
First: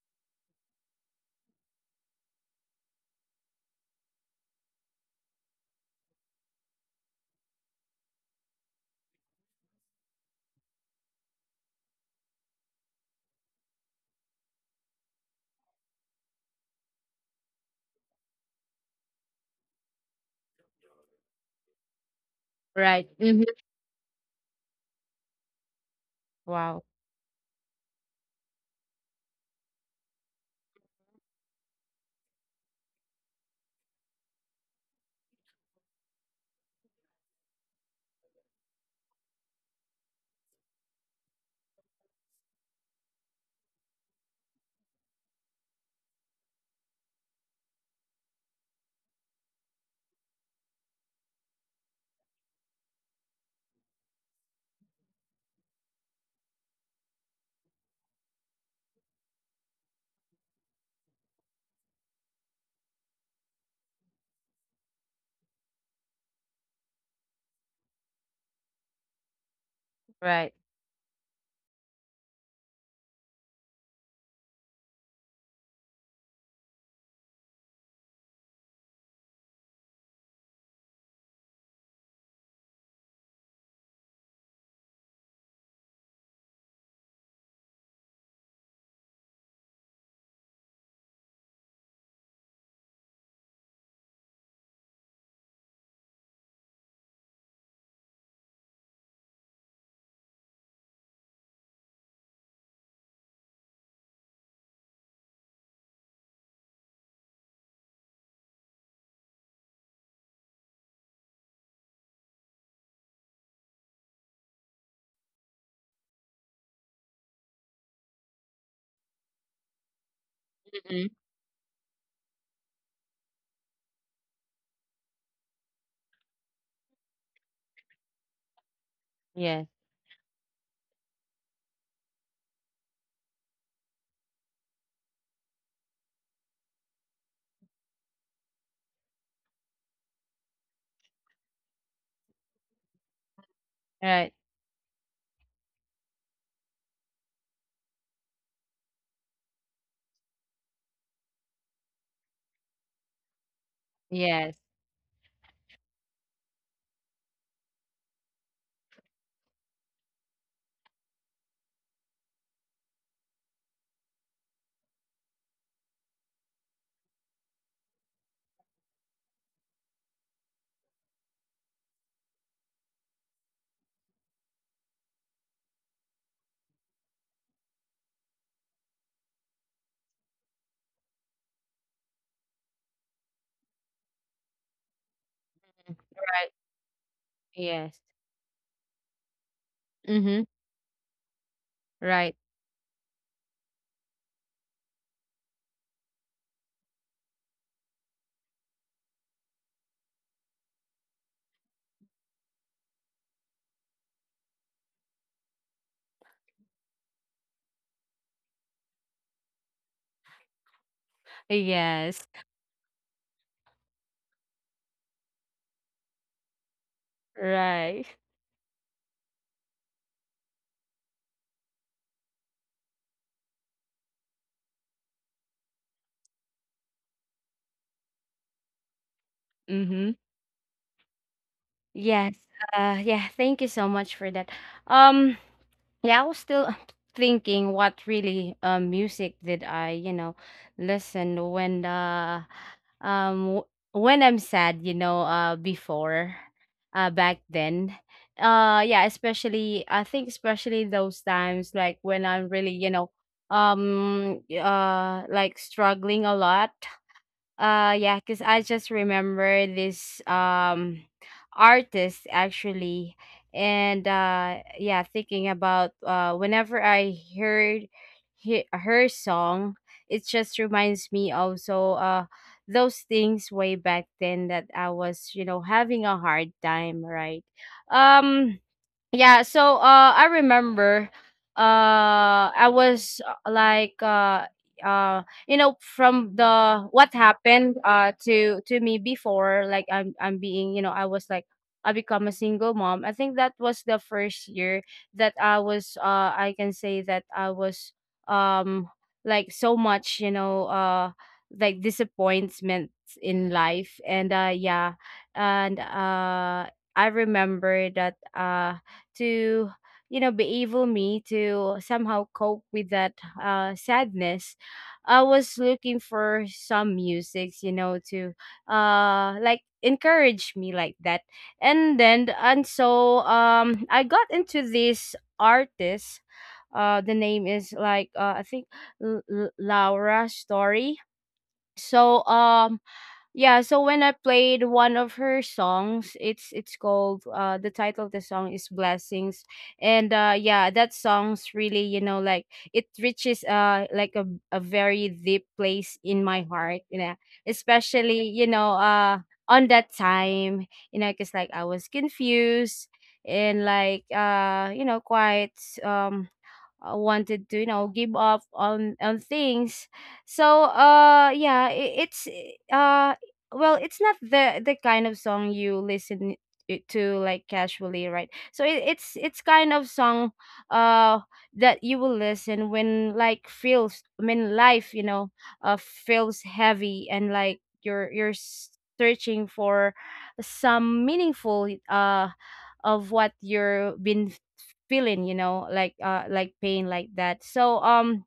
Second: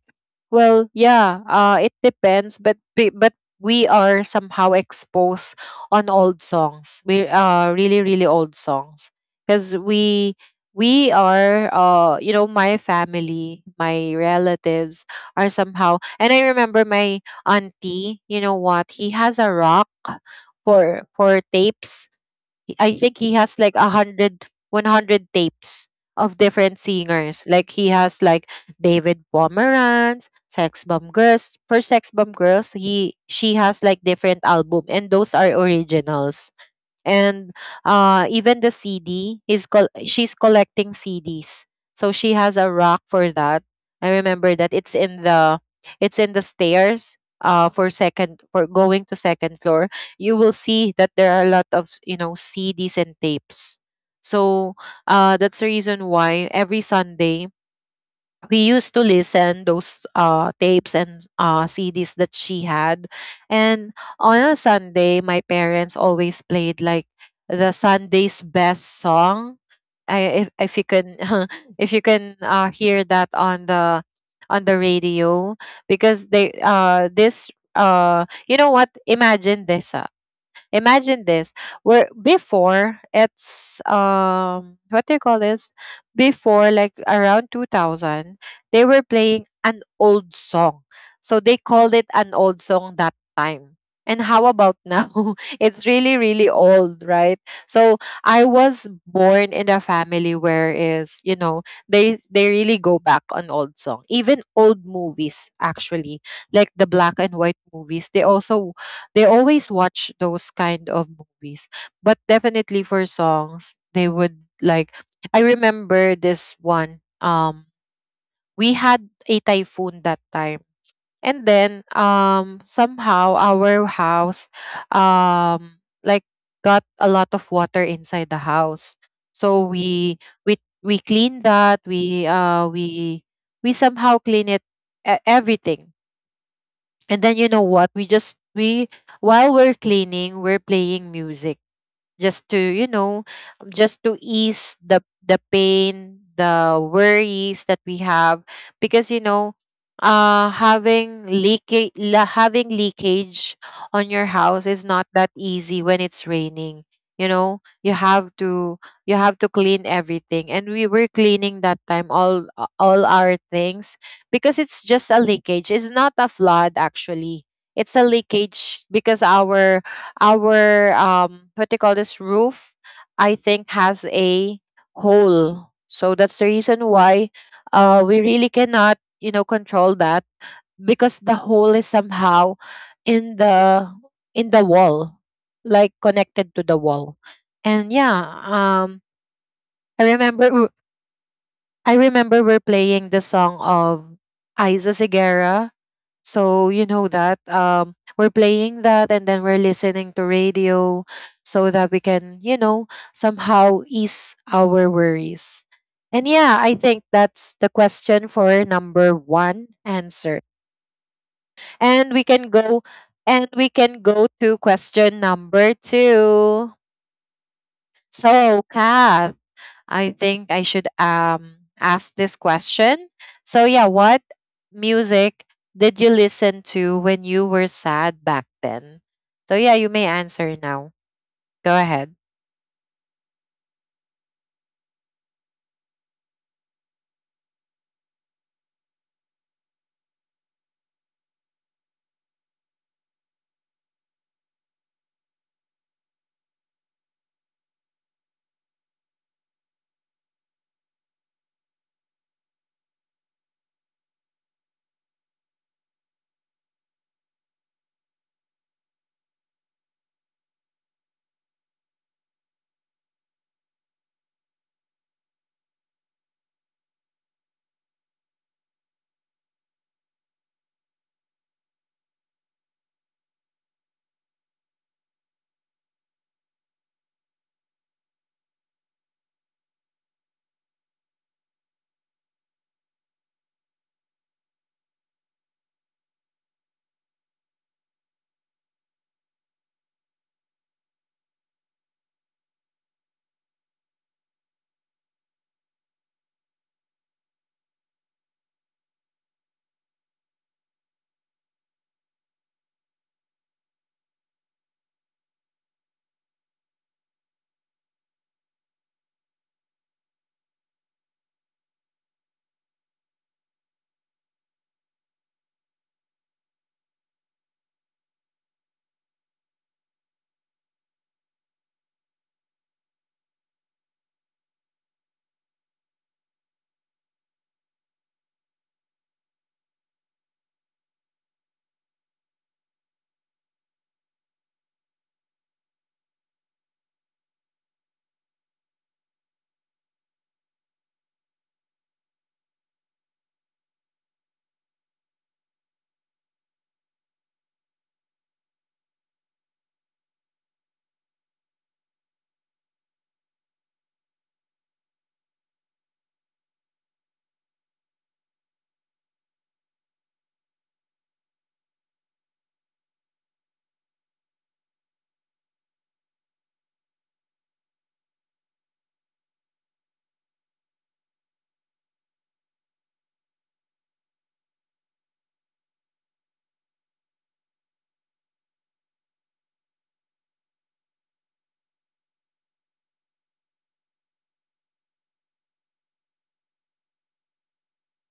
S1: Well, yeah, uh, it depends, but be- but we are somehow exposed on old songs. We are really really old songs because we we are uh you know my family, my relatives are somehow and I remember my auntie, you know what? He has a rock for for tapes.
S2: Right.
S1: I think
S2: Mhm.
S1: he has like a hundred, one hundred tapes of
S2: Wow.
S1: different singers. Like he has like David Pomeranz, Sex Bomb Girls. For Sex Bomb Girls, he she has like different album and those are originals and uh, even the C D is col- she's collecting C Ds. So she has a rack for that. I remember that it's in the it's in the stairs uh for second for going to second floor. You will see that there are a lot of you know C Ds and tapes. So uh that's the reason why every Sunday we used to listen those uh, tapes and uh, C Ds that she had. And on a Sunday, my parents always played like the Sunday's best song. I, if
S2: Right.
S1: if you can *laughs* if you can uh, hear that on the on the radio because they uh this uh you know what imagine this ah, Imagine this. Where before it's um what do you call this? Before like around two thousand, they were playing an old song. So they called it an old song that time. And how about now? *laughs* It's really really old, right? So I was born in a family where is, you know, they they really go back on old song. Even old movies actually, like the black and white movies, they also they always watch those kind of movies, but definitely for songs they would like. I remember this one, um we had a typhoon that time,
S2: Mhm.
S1: and then um somehow our house, um like got a lot of water inside the house. So
S2: Yes.
S1: we we we clean that, we uh we we somehow clean it, e- everything. And then you know what? We just we while we're cleaning, we're playing music. Just to you know just to
S2: Right.
S1: ease the the pain, the worries that we have, because you know uh having leakage, having leakage on your
S2: Yes.
S1: house is not that easy when it's raining. You know you have to you have to clean everything, and we were cleaning that time all all our things, because it's just a leakage, it's not a flood actually. It's a leakage because our our um what they call this, roof, I think, has a hole. So that's the reason why uh we really cannot you know control that, because the hole is somehow in the in the wall, like connected
S2: Right.
S1: to the wall. And
S2: Yes.
S1: yeah, um I
S2: Mhm.
S1: remember *laughs* I
S2: Right.
S1: remember we're playing the song of Isa Segura. So you know that um we're playing that, and then we're listening to radio so that we can, you know, somehow ease our worries. And yeah, I think that's the question for number one answer. And
S2: Yes.
S1: we can go and we can go to question number two.
S2: Right.
S1: So, Kath, I think I should um ask this question. So yeah, what music did you listen to when you were sad back then? So yeah, you may
S2: Mhm.
S1: answer now. Go ahead.
S2: Yes. Uh, yeah. Thank you so much for that. Um, yeah, I was still *sighs* *clears throat* thinking what really uh, music did I, you know, listen when uh um w- when I'm sad, you know, uh before, uh back then. Uh yeah, especially I think especially those times, like when I'm really, you know, um uh like struggling a lot, uh yeah, because I just remember this, um artist actually. And uh yeah, thinking about uh whenever I heard he, her song, it just reminds me also uh those things way back then that I was, you know, having a hard time, right? Um yeah, so uh I remember, uh I was, uh, like uh uh you know from the what happened uh to to me before, like I'm I'm being, you know I was like I become a single mom. I think that was the first year that I was, uh I can say that I was, um like so much, you know, uh like disappointments in life. And uh yeah, and uh I remember that, uh to, you know be able me to somehow cope with that uh, sadness. I was looking for some musics, you know to uh like encourage me like that. And then, and so, um I got into this artist. Uh the name is like, uh, I think, L- L- Laura Story. So, um yeah, so when I played one of her songs, it's it's called, uh the title of the song is Blessings. And uh yeah, that song's really, you know, like it reaches, uh like a, a very deep place in my heart, you know. Especially, you know, uh on that time, you know, cuz like I was confused, and like uh you know, quite, um uh, wanted to, you know give up on on things. So uh yeah, it, it's eh, uh well, it's not the the kind of song you listen it to, like casually, right? So it, it's it's kind of song uh that you will listen when, like, feels, I mean, life, you know uh feels heavy, and like you're you're s- searching for some meaningful uh of what you're been feeling, you know like uh like pain like that. So, um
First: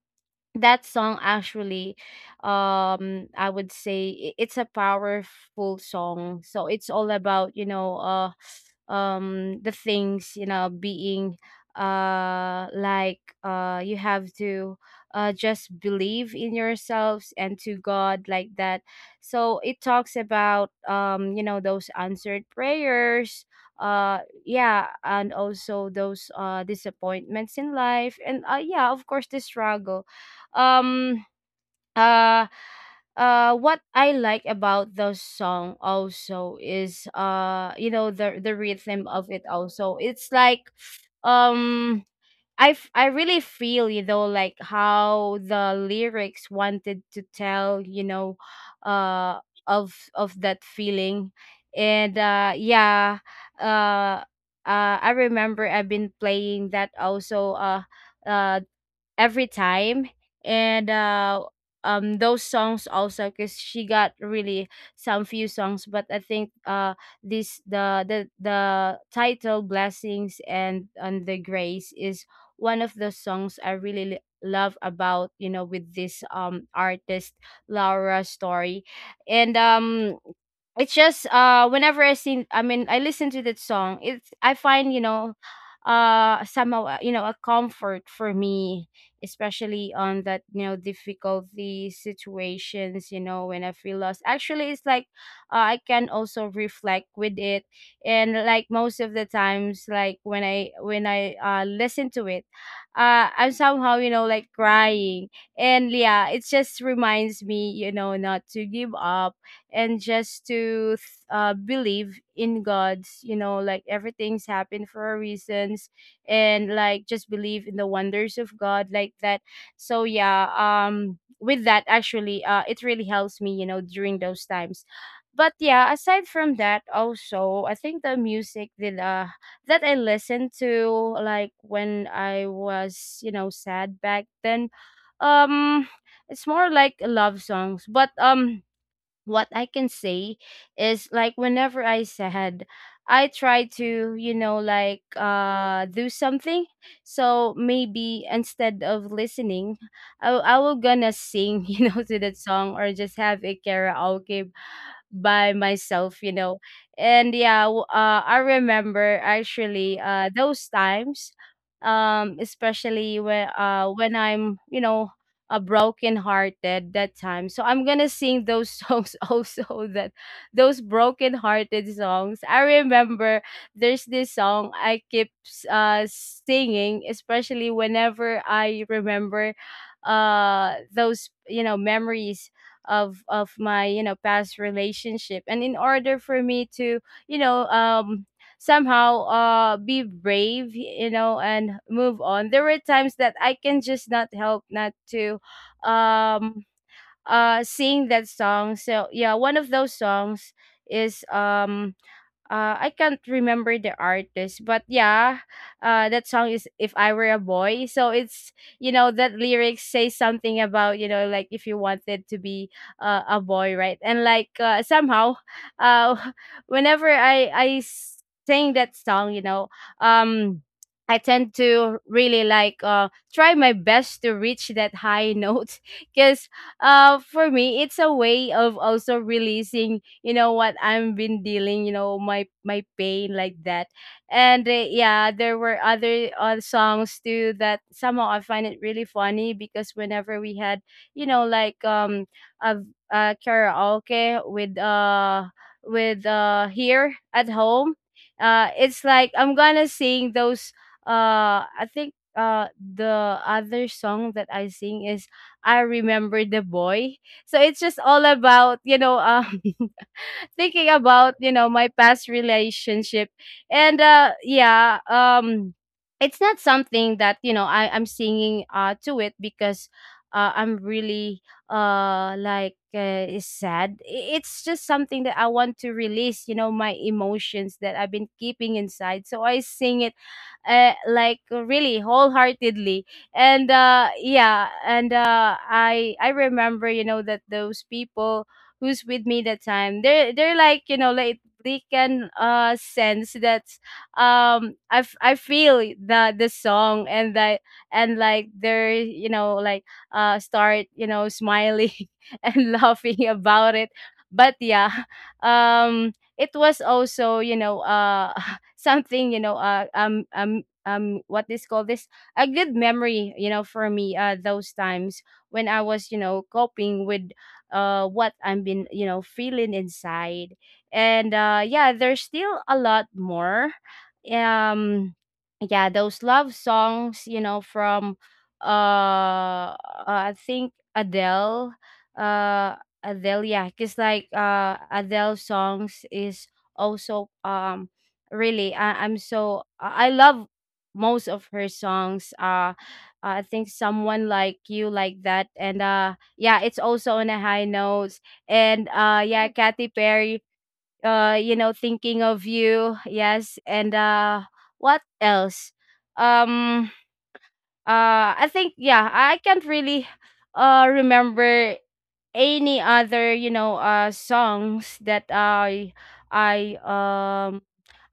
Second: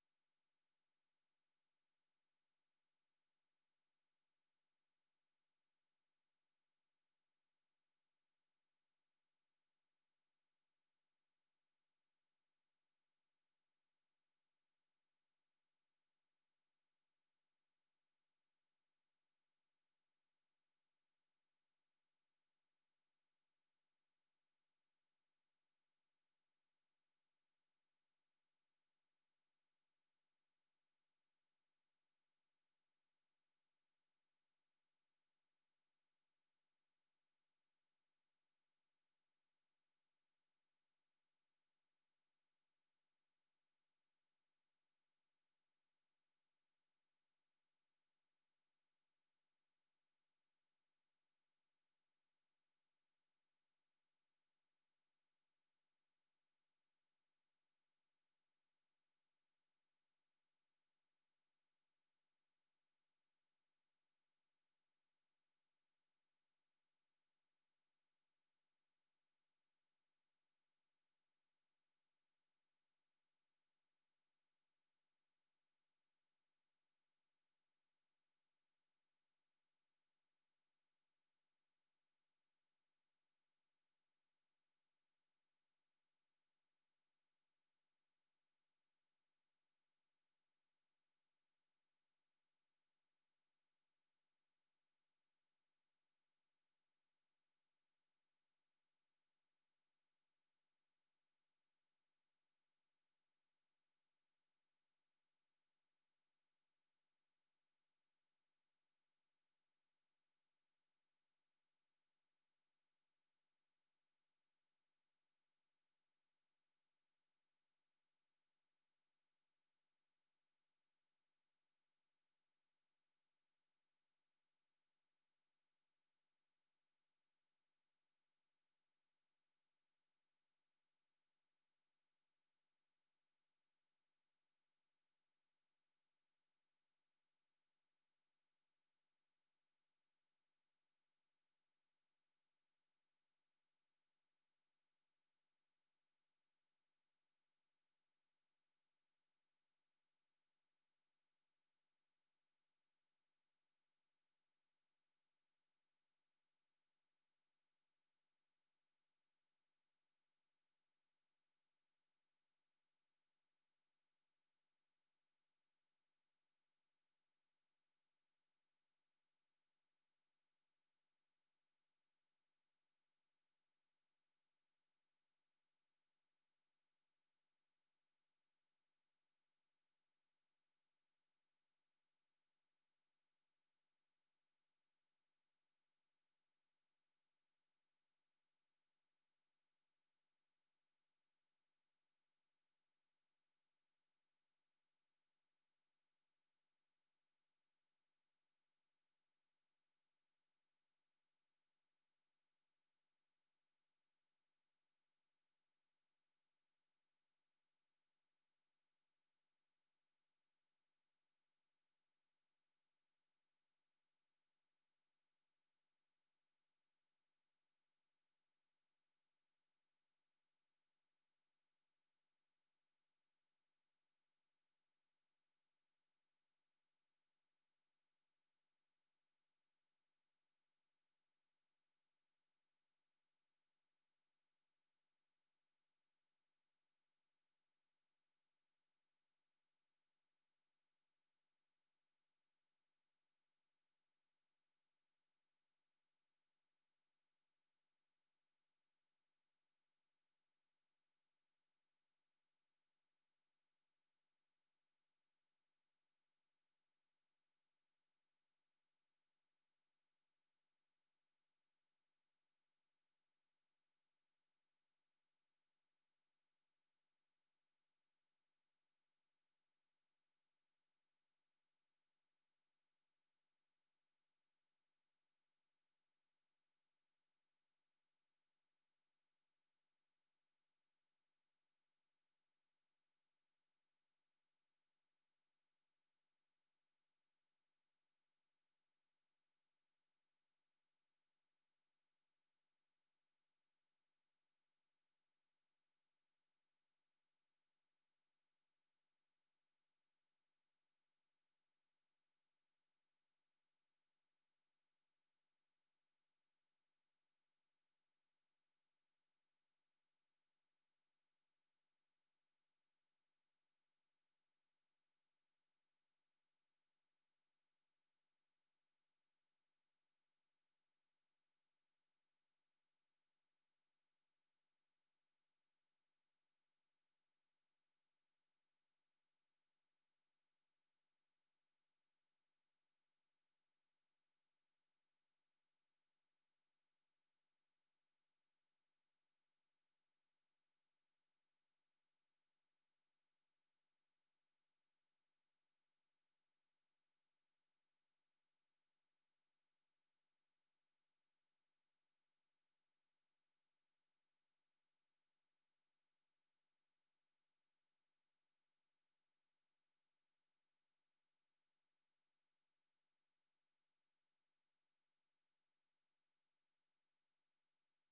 S2: that song actually, um I would say, i- it's a powerful song. So it's all about, you know uh um the things, you know being, uh like uh you have to, uh just believe in yourselves and to God, like that. So it talks about, um you know those answered prayers, uh yeah. And also those uh disappointments in life, and uh yeah, of course, the struggle. um uh uh what I like about the song also is, uh you know the the rhythm of it also. It's like, um I f- I really feel, you know like how the lyrics wanted to tell, you know, uh of of that feeling. And uh yeah, uh uh I remember I've been playing that also, uh uh every time, and, uh um those songs also, because she got really some few songs. But I think, uh this, the the the title Blessings and and The Grace, is one of the songs I really, li- love about, you know with this, um artist Laura Story. And, um it's just, uh whenever I sing, I mean, I listen to that song, it's, I find, you know uh somehow, uh, you know a comfort for me, especially on that, you know difficulty situations, you know when I feel lost actually. It's like uh, I can also reflect with it. And like most of the times, like when I when I uh listen to it, uh I'm somehow, you know like crying. And yeah, it just reminds me, you know not to give up. And just to uh, believe in God's, you know, like everything's happened for a reasons, and like just believe in the wonders of God, like that. So yeah, um, with that actually, uh, it really helps me, you know, during those times. But yeah, aside from that, also, I think the music that, uh, that I listened to, like when I was, you know, sad back then, um, it's more like love songs. But, um what I can say is, like, whenever I said, I try to, you know, like uh do something. So maybe instead of listening, I, I will gonna sing, *laughs* you know, to that song, or just have a karaoke by myself, you know. And yeah, w- uh, I remember actually, uh, those times, um, especially when, uh, when I'm, you know, a broken hearted that time. So I'm gonna sing those *laughs* songs also, that those broken hearted songs. I remember there's this song I keep, s- uh, singing, especially whenever I remember uh those, you know memories of of my, you know past relationship. And in order for me to, you know um somehow, uh be brave, you know and move on, there were times that I can just not help not to, um uh sing that song. So yeah, one of those songs is, um uh, I can't remember the artist, but yeah, uh, that song is "If I Were a Boy." So it's, you know that lyrics say something about, you know like if you wanted to be uh, a boy, right? And like, uh, somehow, uh, *laughs* whenever I I s- sing that song, you know, um. I tend to really like, uh, try my best to reach that high note, *laughs* because, uh, for me it's a way of also releasing, you know what I've been dealing, you know, my my pain, like that. And, uh, yeah, there were other uh, songs too that somehow I find it really funny, because whenever we had, you know, like, um a, a karaoke with, uh with uh here at home, uh it's like I'm gonna sing those, uh I think, uh the other song that I sing is I Remember the Boy. So it's just all about, you know, um *laughs* *laughs* thinking about, you know my past relationship. And, uh yeah, um it's not something that, you know I, I'm singing uh to it because, uh, I'm really, uh like uh, is sad. I- it's just something that I want to release, you know my emotions that I've been keeping inside, so I sing it uh, like, really wholeheartedly. And, uh yeah, and, uh i i remember, you know that those people who's with me that time, they're they're, like, you know like they can uh sense that, um i, f- I feel the the song and that, and like they're, you know like, uh start, you know smiling *laughs* and laughing about it. But yeah, *laughs* um it was also, you know uh *laughs* something, you know uh um um um what is called this, a good memory, you know for me, uh those times when I was, you know coping with, uh what I've been, you know feeling inside. And, uh yeah, there's still a lot more. um yeah, those love songs, you know from uh I think Adele, uh Adele, yeah, because like, uh Adele songs is also, um really, I, I'm so, I I love most of her songs. uh I think Someone Like You, like that. And, uh yeah, it's also on a high notes. And, uh yeah, Katy Perry, uh, you know, Thinking of You, yes. And, uh what else? Um uh I think, yeah, I can't really uh remember any other, you know, uh songs that I I um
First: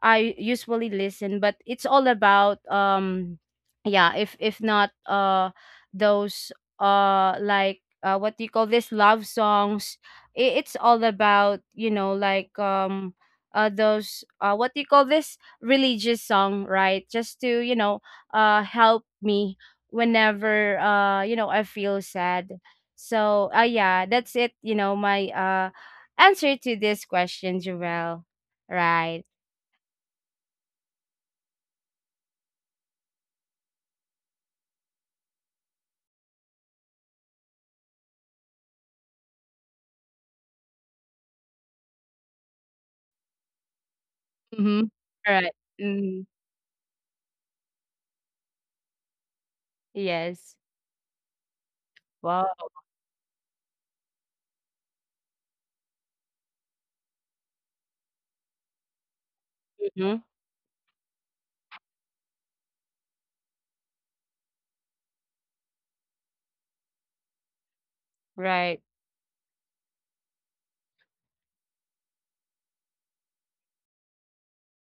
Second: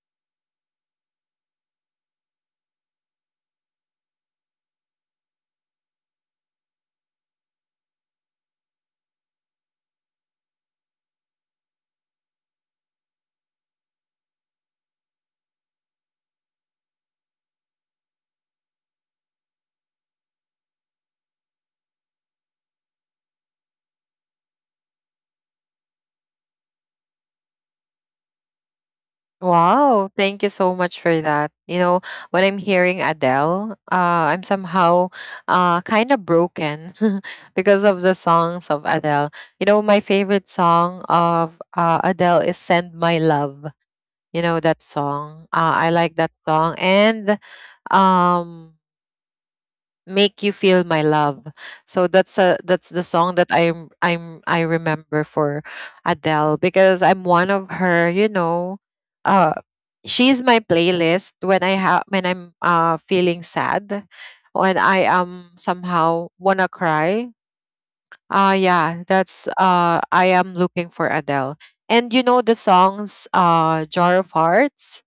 S2: I usually listen, but it's all about, um yeah, if if not, uh those, uh like uh what do you call this, love songs, i- it's all about, you know, like, um uh those, uh what do you call this, religious song, right? Just to, you know, uh help me whenever, uh you know, I feel sad. So, uh yeah, that's it, you know, my uh answer to this question, Joelle. Right.
S1: Wow, thank you so much for that. You know, when I'm hearing Adele, uh, I'm somehow uh kind of broken *laughs* because of the songs of Adele. You know, my favorite song of uh, Adele is Send My Love. You know that
S2: Mhm.
S1: song?
S2: Right.
S1: Uh, I like
S2: Mhm.
S1: that song. And um Make You
S2: Yes.
S1: Feel My Love. So that's a
S2: Wow.
S1: that's the song that I'm I'm I remember for Adele, because I'm one of her, you know, uh
S2: Mhm.
S1: she's my playlist when I have, when I'm uh feeling sad, when I am somehow wanna cry. Uh
S2: Right.
S1: yeah, that's uh I am looking for Adele. And you know the songs uh Jar of Hearts?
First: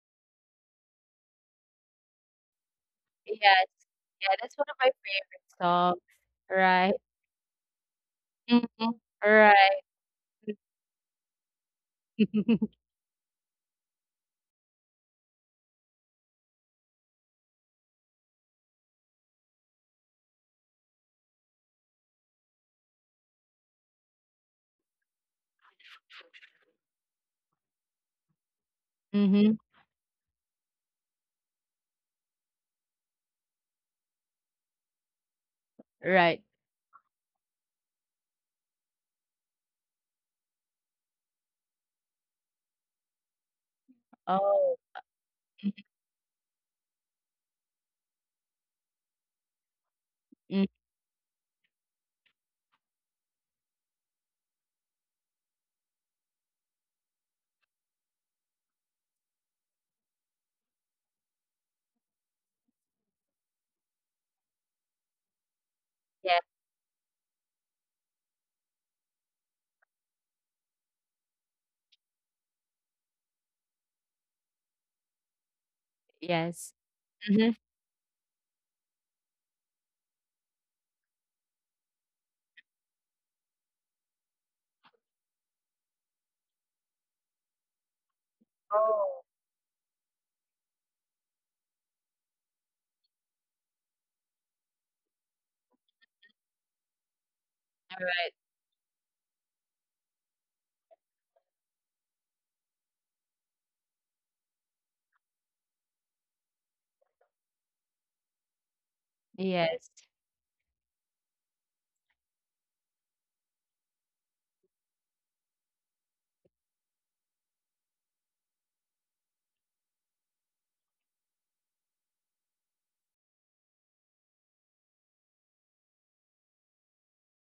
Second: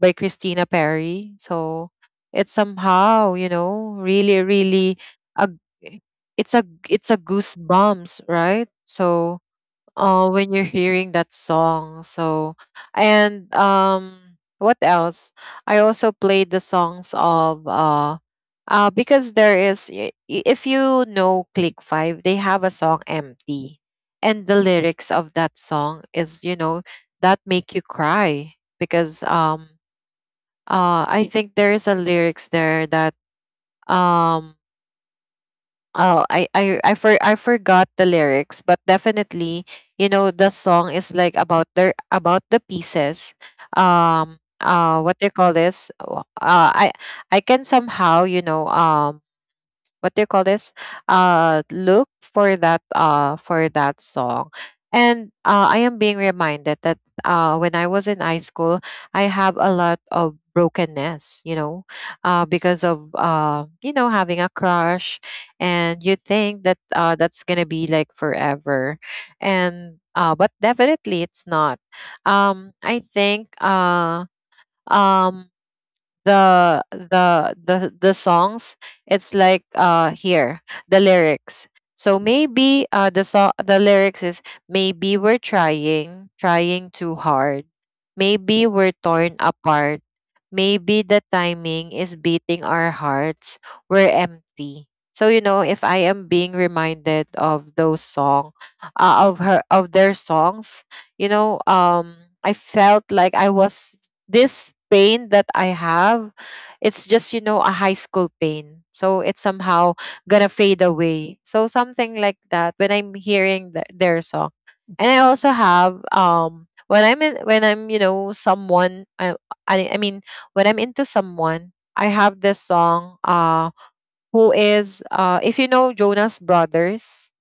S1: By Christina Perry. So it's somehow, you
S2: Yes.
S1: know,
S2: Yeah,
S1: really,
S2: that's one of my
S1: really
S2: favorite
S1: a g-
S2: songs.
S1: it's a
S2: Right.
S1: it's a goosebumps, right?
S2: Mhm.
S1: So
S2: Right.
S1: uh when you're hearing that song. So
S2: *laughs*
S1: and um what else? I also played the songs of uh uh because there is i- i- if you know Click five, they have a song Empty. And the lyrics of that song is, you know, that make you cry because
S2: Mhm.
S1: um uh I think there's a lyrics there that um oh,
S2: Right.
S1: I I I for I forgot the lyrics, but definitely you know the song is like about their about the pieces. um
S2: Oh.
S1: uh what they call this, uh I I can somehow you know um what do you call
S2: Mm,
S1: this, uh look for that, uh for that song. And uh, I am being reminded that uh when I was in high school, I have a lot of brokenness, you know, uh because of uh you know having a crush, and you
S2: yeah.
S1: think that uh that's gonna be like forever. And uh but definitely it's not. um I think uh um
S2: Yes.
S1: the the
S2: Mhm.
S1: the the songs, it's like uh here, the lyrics. So maybe uh the song, the lyrics is: maybe we're trying trying too hard, maybe we're
S2: Oh,
S1: torn apart, maybe the timing is beating our hearts, we're empty. So you know if I am being reminded of those
S2: alright.
S1: song, uh, of her, of their songs, you know um I felt like I was this pain that I have, it's just you know a high school pain, so it's
S2: Yes.
S1: somehow gonna fade away. So something like that when I'm hearing th- their song. And I also have um when i'm in, when I'm you know someone I, I i mean when I'm into someone, I have this song, uh who is uh if you know Jonas Brothers.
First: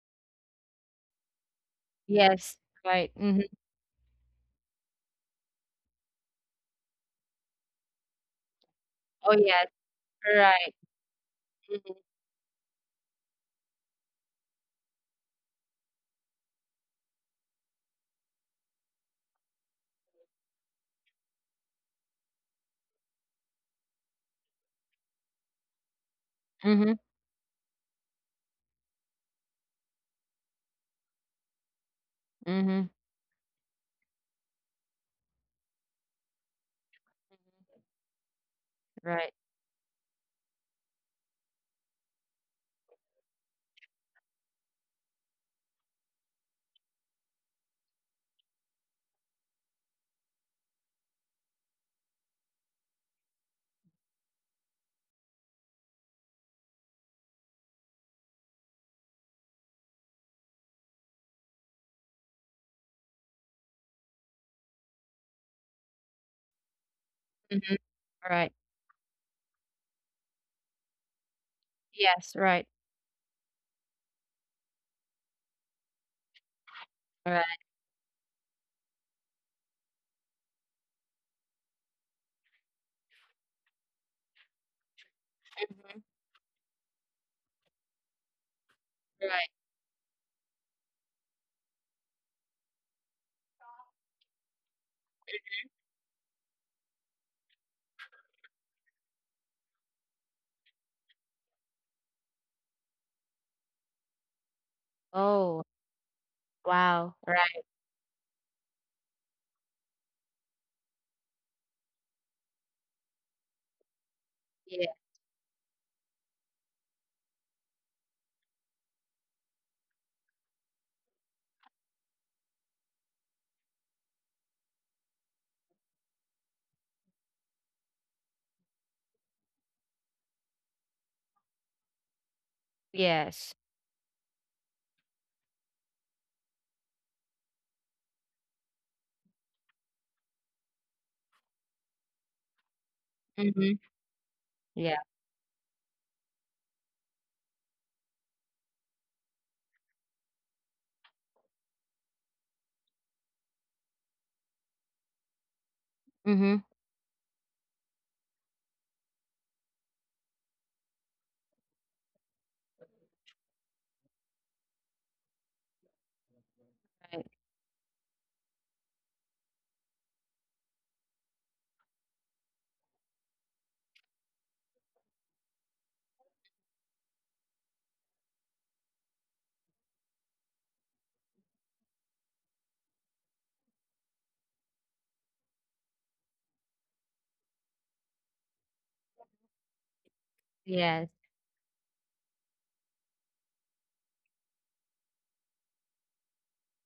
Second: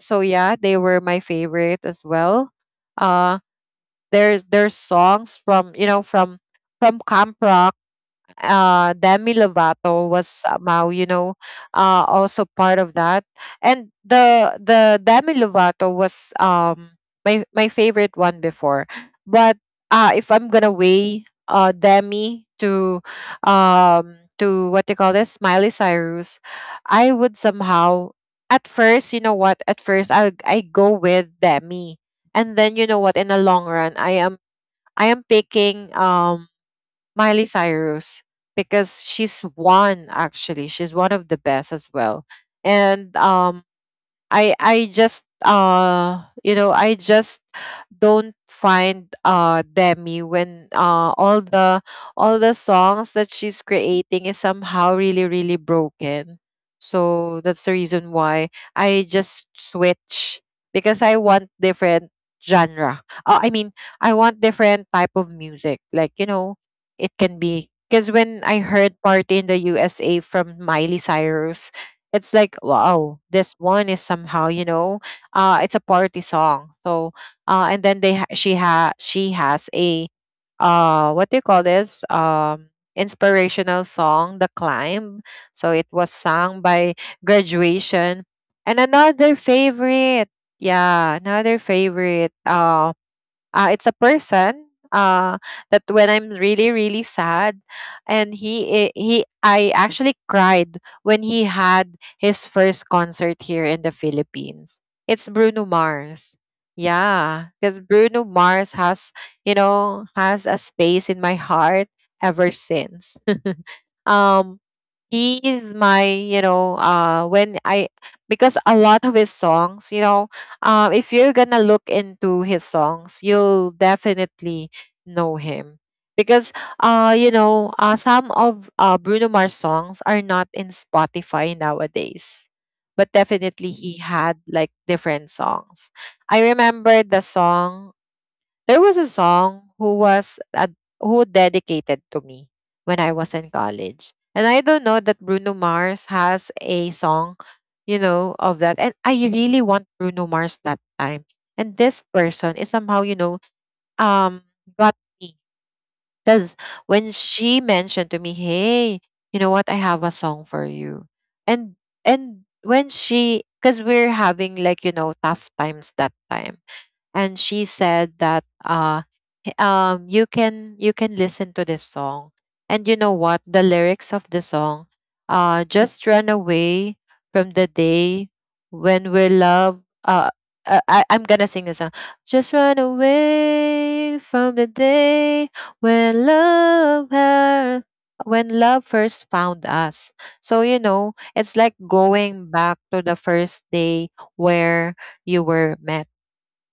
S1: So yeah, they were my favorite as well.
S2: Yes. Right.
S1: uh
S2: Mhm.
S1: there's there's songs from you know from from Camp Rock. uh Demi
S2: Oh, yes.
S1: Lovato was
S2: Right.
S1: somehow you know
S2: Mhm.
S1: uh also part of that. And the the Demi Lovato was um my my favorite one before. But uh if I'm gonna weigh uh Demi to um to what you call this, Miley Cyrus,
S2: Mhm.
S1: I would somehow, at first you know what, at first i i go with Demi, and then
S2: Mhm.
S1: you know what, in the long run i am I am picking um Miley Cyrus, because
S2: Right.
S1: she's one actually. She's one of the best as well. And um I I just uh you know I just don't find uh Demi when uh all the all the songs that she's creating is somehow really really broken. So that's the reason why I just switch, because I want different genre. Uh, I mean, I want different type of music. Like, you know, it can be
S2: Mhm.
S1: because when
S2: Right.
S1: I heard Party in the U S A from Miley Cyrus, it's
S2: Yes.
S1: like
S2: Right.
S1: wow, this one is somehow you know uh it's a party song. So uh
S2: Right.
S1: and then they ha- she ha she has a uh what do you call this, um inspirational song, The Climb. So it was
S2: Mhm.
S1: sung by graduation. And another
S2: Right.
S1: favorite, yeah another favorite, uh, uh, it's a person, uh, that when I'm really really sad, and he i- he I actually cried when he had his first concert here in the Philippines. It's
S2: Oh,
S1: Bruno Mars.
S2: wow.
S1: Yeah,
S2: Right.
S1: because Bruno Mars has, you know, has a space in my heart ever since. um
S2: Yeah.
S1: he is my you know uh when I because a lot of his songs, you know, uh if you're gonna look into his songs, you'll definitely know him, because uh you know uh, some of uh, Bruno Mars songs are not in Spotify nowadays. But
S2: Yes.
S1: definitely he had like different songs. I remember the song, there was a song who was ad- who dedicated to me when I was in
S2: Mhm.
S1: college. And I don't
S2: Yeah.
S1: know that Bruno Mars has a song, you know, of that. And I really want Bruno Mars that time. And this person is somehow, you know, um got me. Because
S2: Mhm.
S1: when she mentioned to me, hey, you know what, I have a song for you. And and when she, because we're having like, you know, tough times that time,
S2: Right.
S1: and she said that uh h- um you can you can listen to this song. And you know what, the lyrics of the song, uh just run away from the day when we're love uh, uh I, I'm gonna sing this song. Just run away from the day when love her, when love first found us. So you
S2: Yes.
S1: know, it's like going back to the first day where you were met.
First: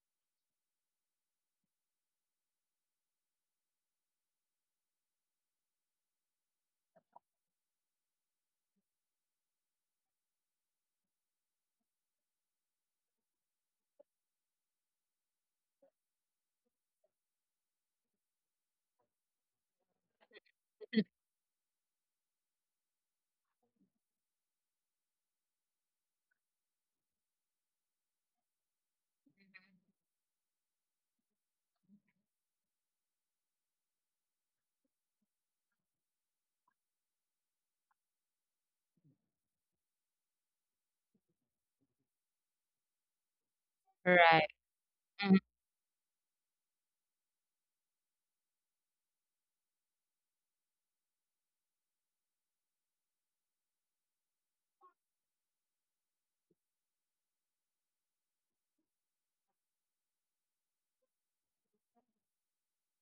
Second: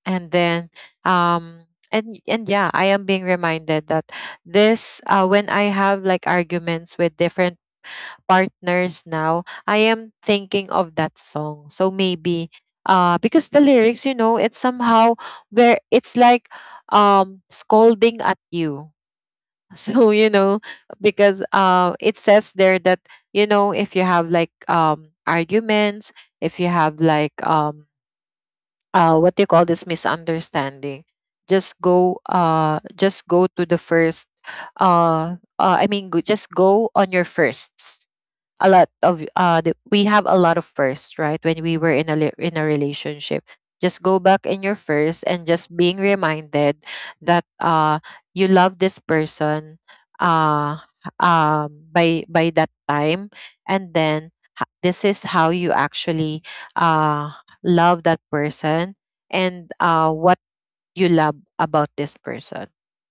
S1: And then um and and yeah, I am being reminded that this uh when I have like arguments with different partners now, I am thinking of that song. So maybe uh because the lyrics, you know, it's somehow where it's like um scolding at you *laughs* so you know,
S2: *laughs*
S1: because uh it says there that, you know, if you have like um arguments, if you have like um uh, what do you call this, misunderstanding, just go uh just go to the first uh, uh I mean go, just go on your firsts. A lot of uh the, we have a lot of first, right, when we were in a li- in a relationship. Just go back
S2: Right.
S1: in your first and
S2: Mhm.
S1: just being reminded that uh you love this person. uh um by by that time. And then h- this is how you actually uh love that person. And uh what you love about this person.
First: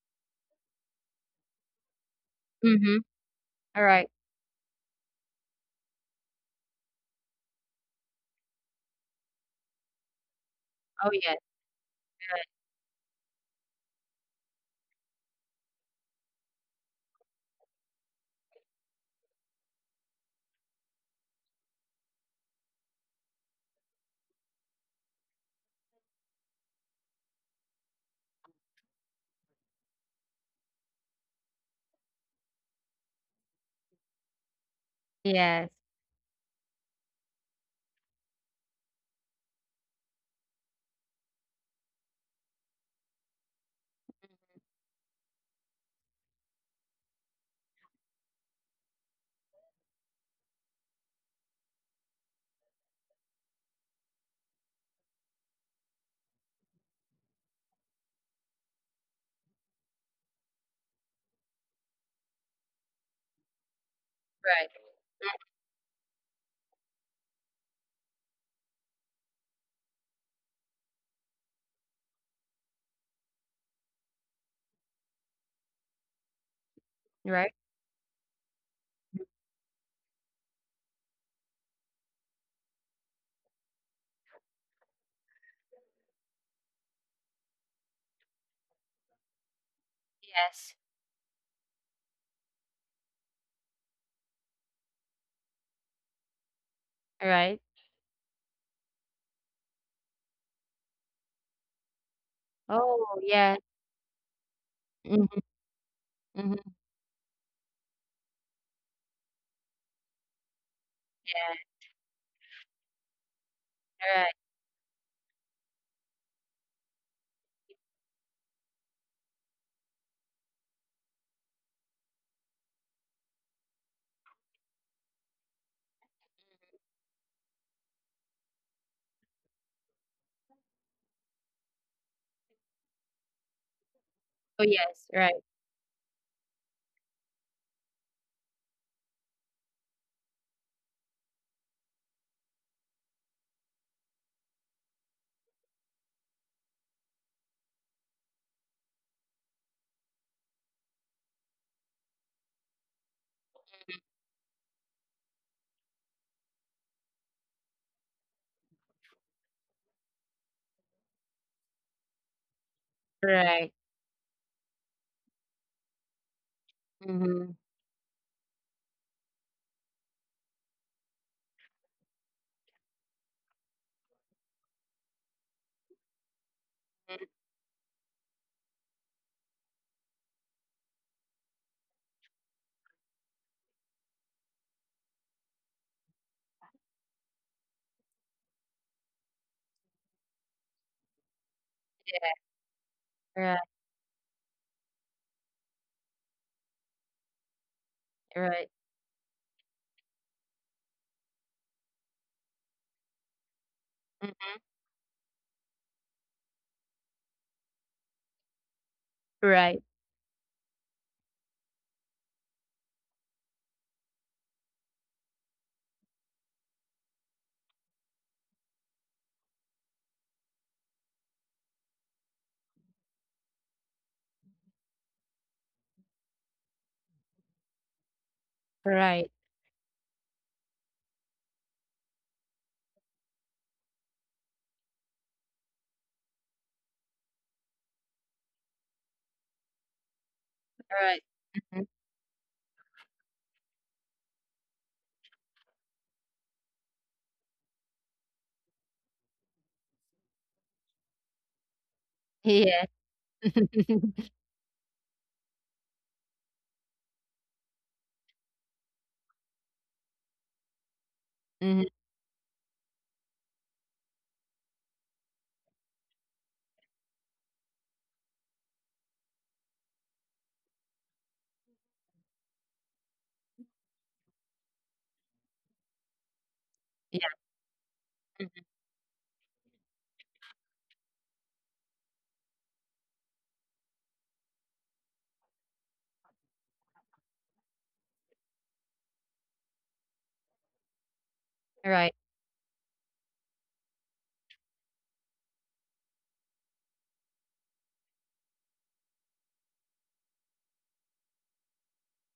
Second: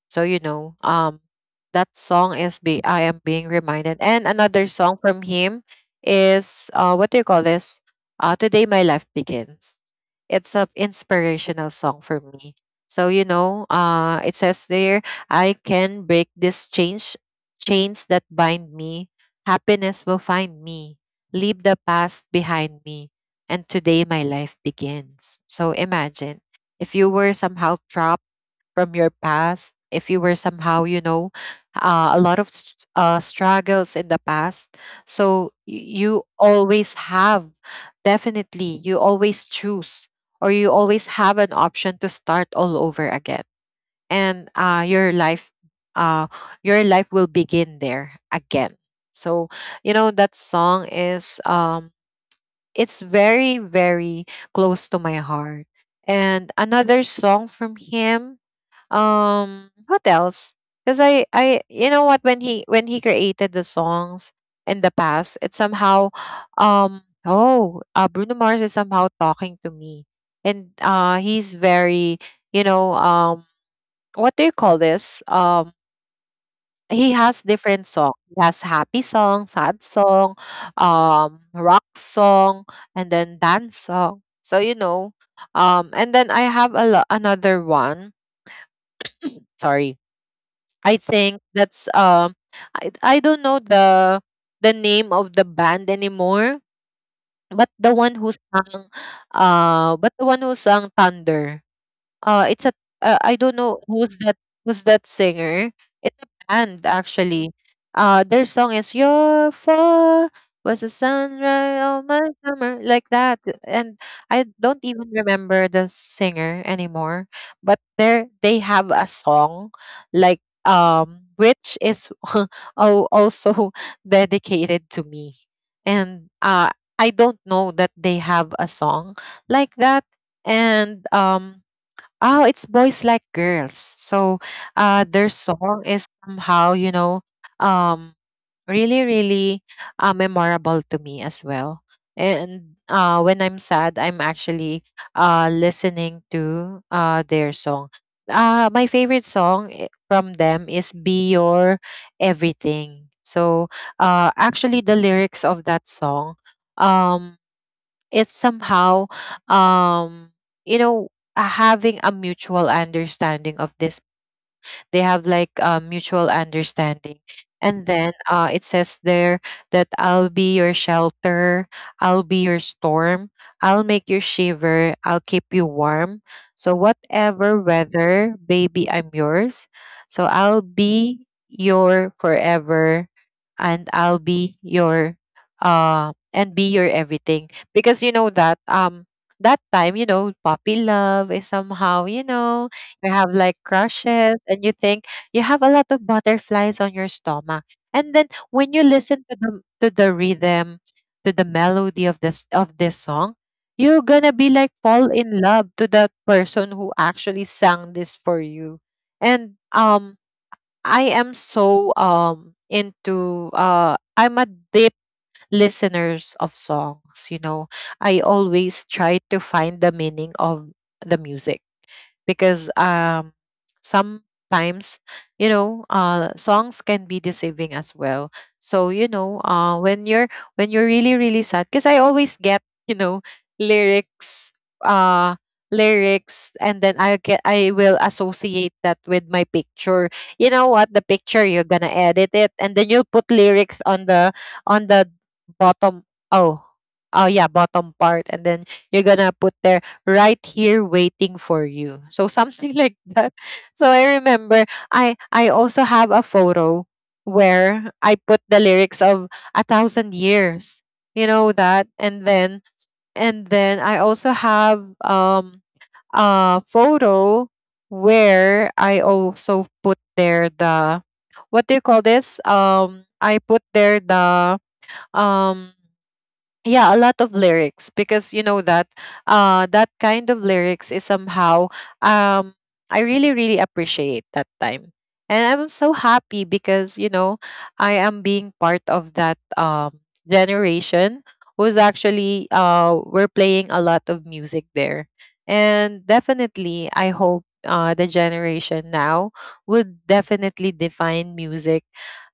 S1: So you know, um, that song is, be, I
S2: Mhm.
S1: am being reminded.
S2: Alright.
S1: And another song from him is uh, what do you call this? Uh, Today My Life Begins. It's a
S2: Oh, yes.
S1: inspirational song for me. So you know, uh, it says there, I can break this change, chains that bind me. Happiness will find me. Leave the past behind me, and today my life begins. So imagine if you were somehow trapped from your past, if you were somehow, you know, uh, a lot of s- uh, struggles in the past, so
S2: Yes.
S1: y- you always have, definitely, you always choose or you always have an option to start all over again. And uh, your life, uh, your life will begin there again. So, you know, that song is um, it's very very close to my heart. And another song from him, um what else, because i i you know what, when he when he created the songs
S2: Right.
S1: in the past, it's somehow um oh uh, Bruno Mars is somehow talking to me. And uh he's very, you know, um what do you call this, um he has
S2: Right.
S1: different song. He has happy song, sad song, um, rock song, and then dance song. So you know, um, and then I have a lo- another one. Sorry,
S2: Yes.
S1: I think that's um, I I don't know the the name of the band anymore.
S2: Right.
S1: But the one who sang, uh, but the one who sang Thunder. Uh, it's a
S2: Oh,
S1: uh, I don't
S2: yes.
S1: know who's that, who's that
S2: Mhm.
S1: singer. It's a
S2: Mhm.
S1: band actually. Uh, their song is "Your Fall Was a
S2: Yeah.
S1: Sunrise on My Summer," like that. And
S2: Right.
S1: I don't even remember the singer anymore. But they they have a song like um which is *laughs* al- also *laughs* dedicated to me. And uh I don't know that they have a song like that. And um oh, it's Boys Like Girls. So
S2: Oh, yes.
S1: uh their
S2: Right.
S1: song is somehow, you know, um really, really uh, memorable to me as well. And uh when I'm sad, I'm actually uh listening to uh their song. Uh my favorite song i- from them is Be Your Everything. So uh actually the lyrics of that song um it's somehow um you know, uh, having a mutual understanding of
S2: Right.
S1: this, they have like a mutual understanding.
S2: Mhm.
S1: And then uh, it says there that I'll be your shelter, I'll be your storm, I'll make you shiver, I'll keep you warm. So,
S2: Mm.
S1: whatever weather, baby, I'm yours. So, I'll be your forever and I'll be your uh and be your everything. Because you know that um that time, you know, puppy love is somehow, you know, you have
S2: Right.
S1: like crushes and you think you have a lot of butterflies on your stomach. And then
S2: Right.
S1: when you listen to the to the rhythm, to the melody of this of this song, you're gonna be
S2: Mhm.
S1: like fall in love to that person who actually sang this for you. And
S2: Right.
S1: um I am so um into uh I'm a deep listeners of songs, you know, I always try to find the meaning of the music, because um sometimes, you know, uh songs can be deceiving as well. So you
S2: Right.
S1: know, uh when you're, when you're really really sad. Because I always get, you know, lyrics, uh lyrics, and then I get, I will associate that with my picture. You know what, the
S2: Right.
S1: picture, you're gonna
S2: Mhm.
S1: edit it, and then you'll put lyrics on the on the bottom, oh, oh yeah, bottom part. And then you're gonna put there, right here waiting for you. So something *laughs*
S2: Yeah.
S1: like that. So I
S2: *laughs*
S1: remember, I I also have a photo where I put the lyrics of A Thousand Years. You know
S2: Mhm.
S1: that? And then and then I also have um a photo where I also put there the, what do you call this? Um I put there the um yeah, a lot
S2: Yeah.
S1: of lyrics. Because you know
S2: Mhm.
S1: that uh that kind of lyrics is somehow um I really really appreciate that time. And I'm so happy because, you know, I am being part of that um generation who's
S2: Right.
S1: actually uh we're playing a lot of music there. And definitely I hope uh the generation now would definitely define music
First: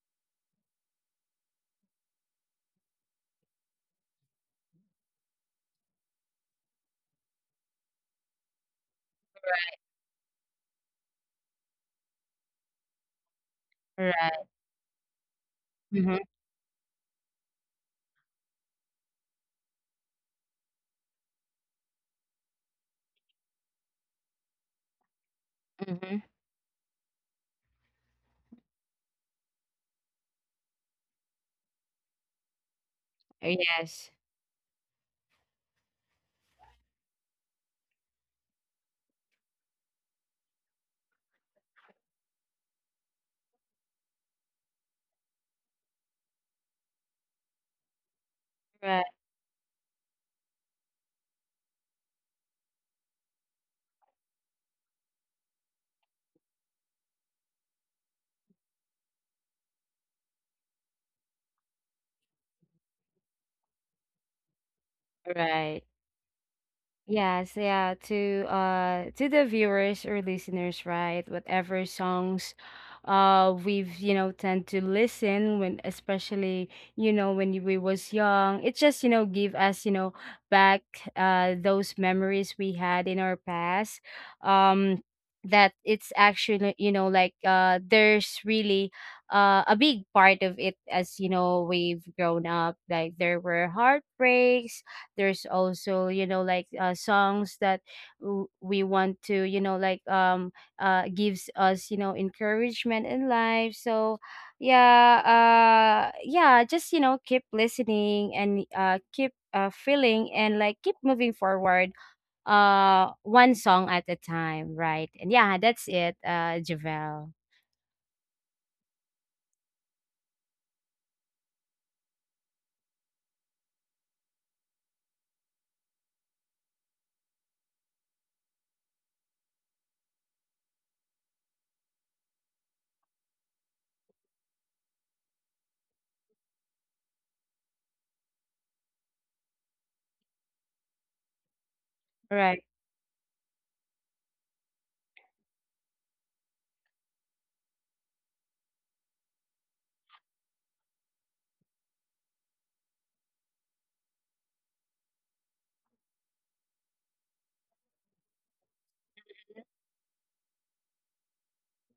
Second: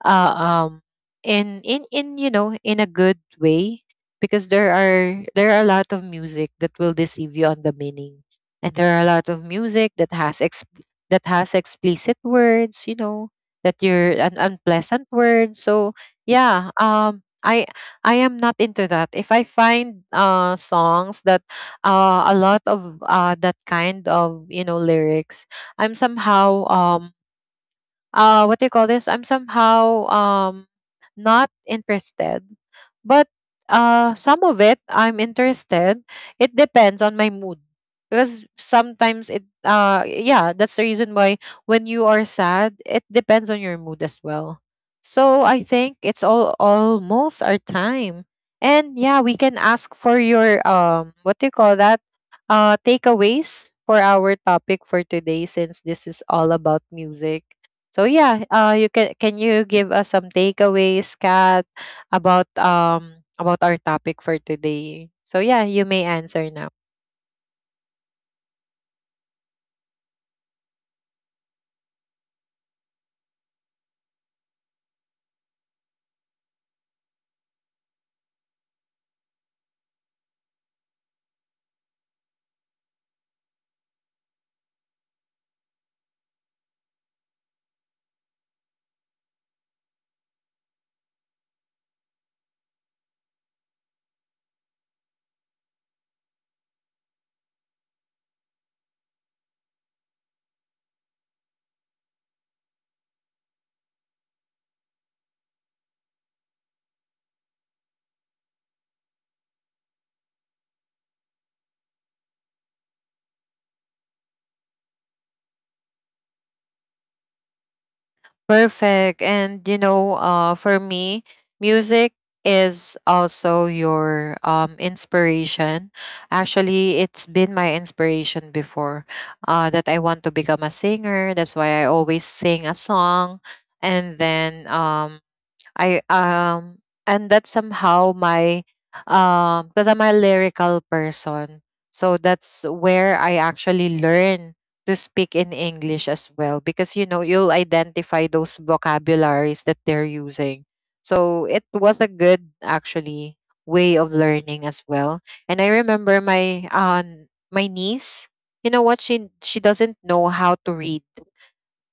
S1: uh um in in in you know, in a good way. Because there are there are a lot of music that will deceive you on the meaning. And there are a lot of music that has ex- that has explicit words, you know, that you're
S2: Right.
S1: an
S2: Right.
S1: unpleasant word. So
S2: Mhm.
S1: yeah, um i i am not into that. If I find uh songs that uh a lot of uh that kind of, you know, lyrics, I'm
S2: Mhm.
S1: somehow um uh what do you call this, I'm somehow um not interested. But
S2: Yes.
S1: uh some of it I'm interested. It depends on my mood. Because sometimes it uh yeah, that's the reason why when you are sad, it depends on your mood as well. So I think it's all almost our time. And
S2: Right.
S1: yeah, we can ask for your um what do you call that, uh takeaways for our topic for today, since this is all about music. So yeah, uh, you can can you give us some takeaways, Kat, about um about our topic for today? So yeah,
S2: Right.
S1: you may answer now.
S2: Yes, yeah, to, uh to the viewers or listeners, right? Whatever songs uh we've, you know, tend to listen when, especially, you know, when we was young. It just, you know, give us, you know, back, uh those memories we had in our past. Um that it's actually, you know, like uh there's really uh a big part of it as, you know, we've grown up. Like there were heartbreaks, there's also, you know like, uh, songs that w- we want to, you know like, um uh gives us, you know encouragement in life. So yeah, uh yeah, just, you know keep listening, and uh keep, uh, feeling, and like keep moving forward, uh one song at a time, right? And yeah, that's it, uh javel,
S1: Perfect. And you know, uh, for me, music is also your um inspiration. Actually, it's been my inspiration before. Uh, that I want to become a singer. That's why I always sing a song. And then um I um and that's somehow my um because I'm a lyrical person. So
S2: right.
S1: that's where I actually learn to speak in English as well, because you know you'll identify those vocabularies that they're using. So it was a good actually way of learning as well. And I remember my um my niece, you know what, she she doesn't know how to read.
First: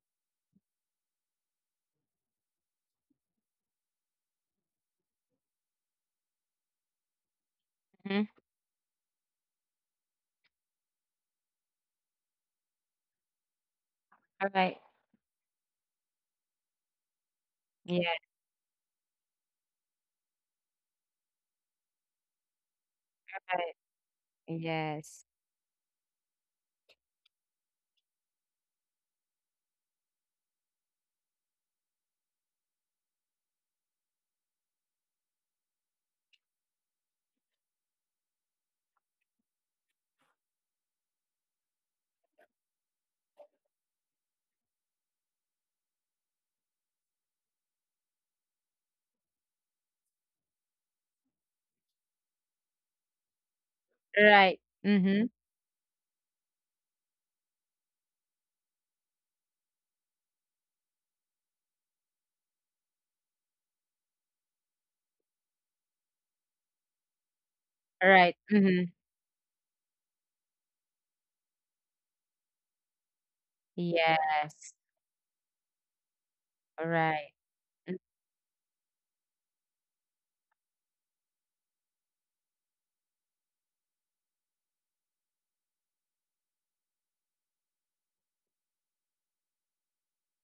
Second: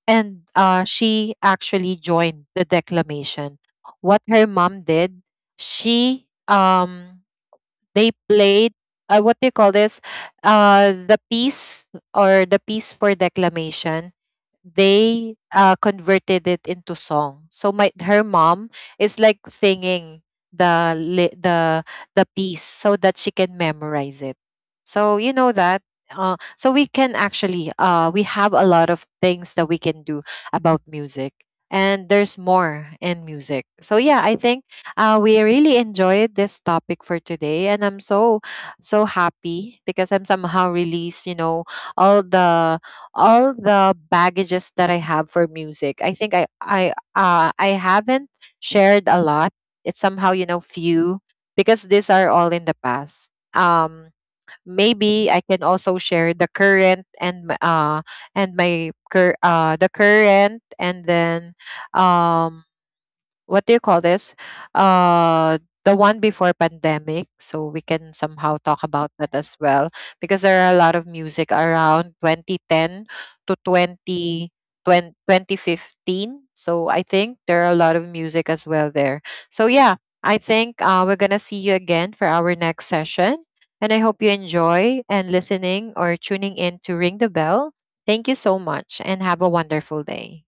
S1: And uh, she actually joined the declamation. What her mom did, she um they
S2: Mhm.
S1: played uh, what do you call this? Uh, the piece or the piece for declamation,
S2: All right.
S1: they uh, converted it into song. So my,
S2: Yeah.
S1: her mom is like singing the li- the the piece so that she can
S2: Right.
S1: memorize it. So you
S2: Yes.
S1: know that. Uh, so we can actually uh, we have a lot of things that we can do about music, and there's more in music. So yeah, I think uh, we really enjoyed this topic for today, and I'm so so happy because I'm somehow released, you know, all the all the baggages that I have for music. I think I I uh I haven't shared a lot. It's somehow, you know, few, because these are all in the past. Um
S2: Right. Mm-hmm.
S1: maybe I can also share the current and my- uh and my cur- uh the current. And then um what do you call this? Uh, the one before pandemic. So we
S2: Right.
S1: can
S2: Right.
S1: somehow
S2: Mm-hmm.
S1: talk about that as well, because there are a lot of music around twenty ten to twenty,
S2: Yes.
S1: twenty twenty fifteen. So I
S2: Alright.
S1: think there are a lot of music as well there. So yeah, I think uh, we're going to see you again for our next session. And I hope you enjoy and listening or tuning in to Ring the Bell. Thank you so much and have a wonderful day.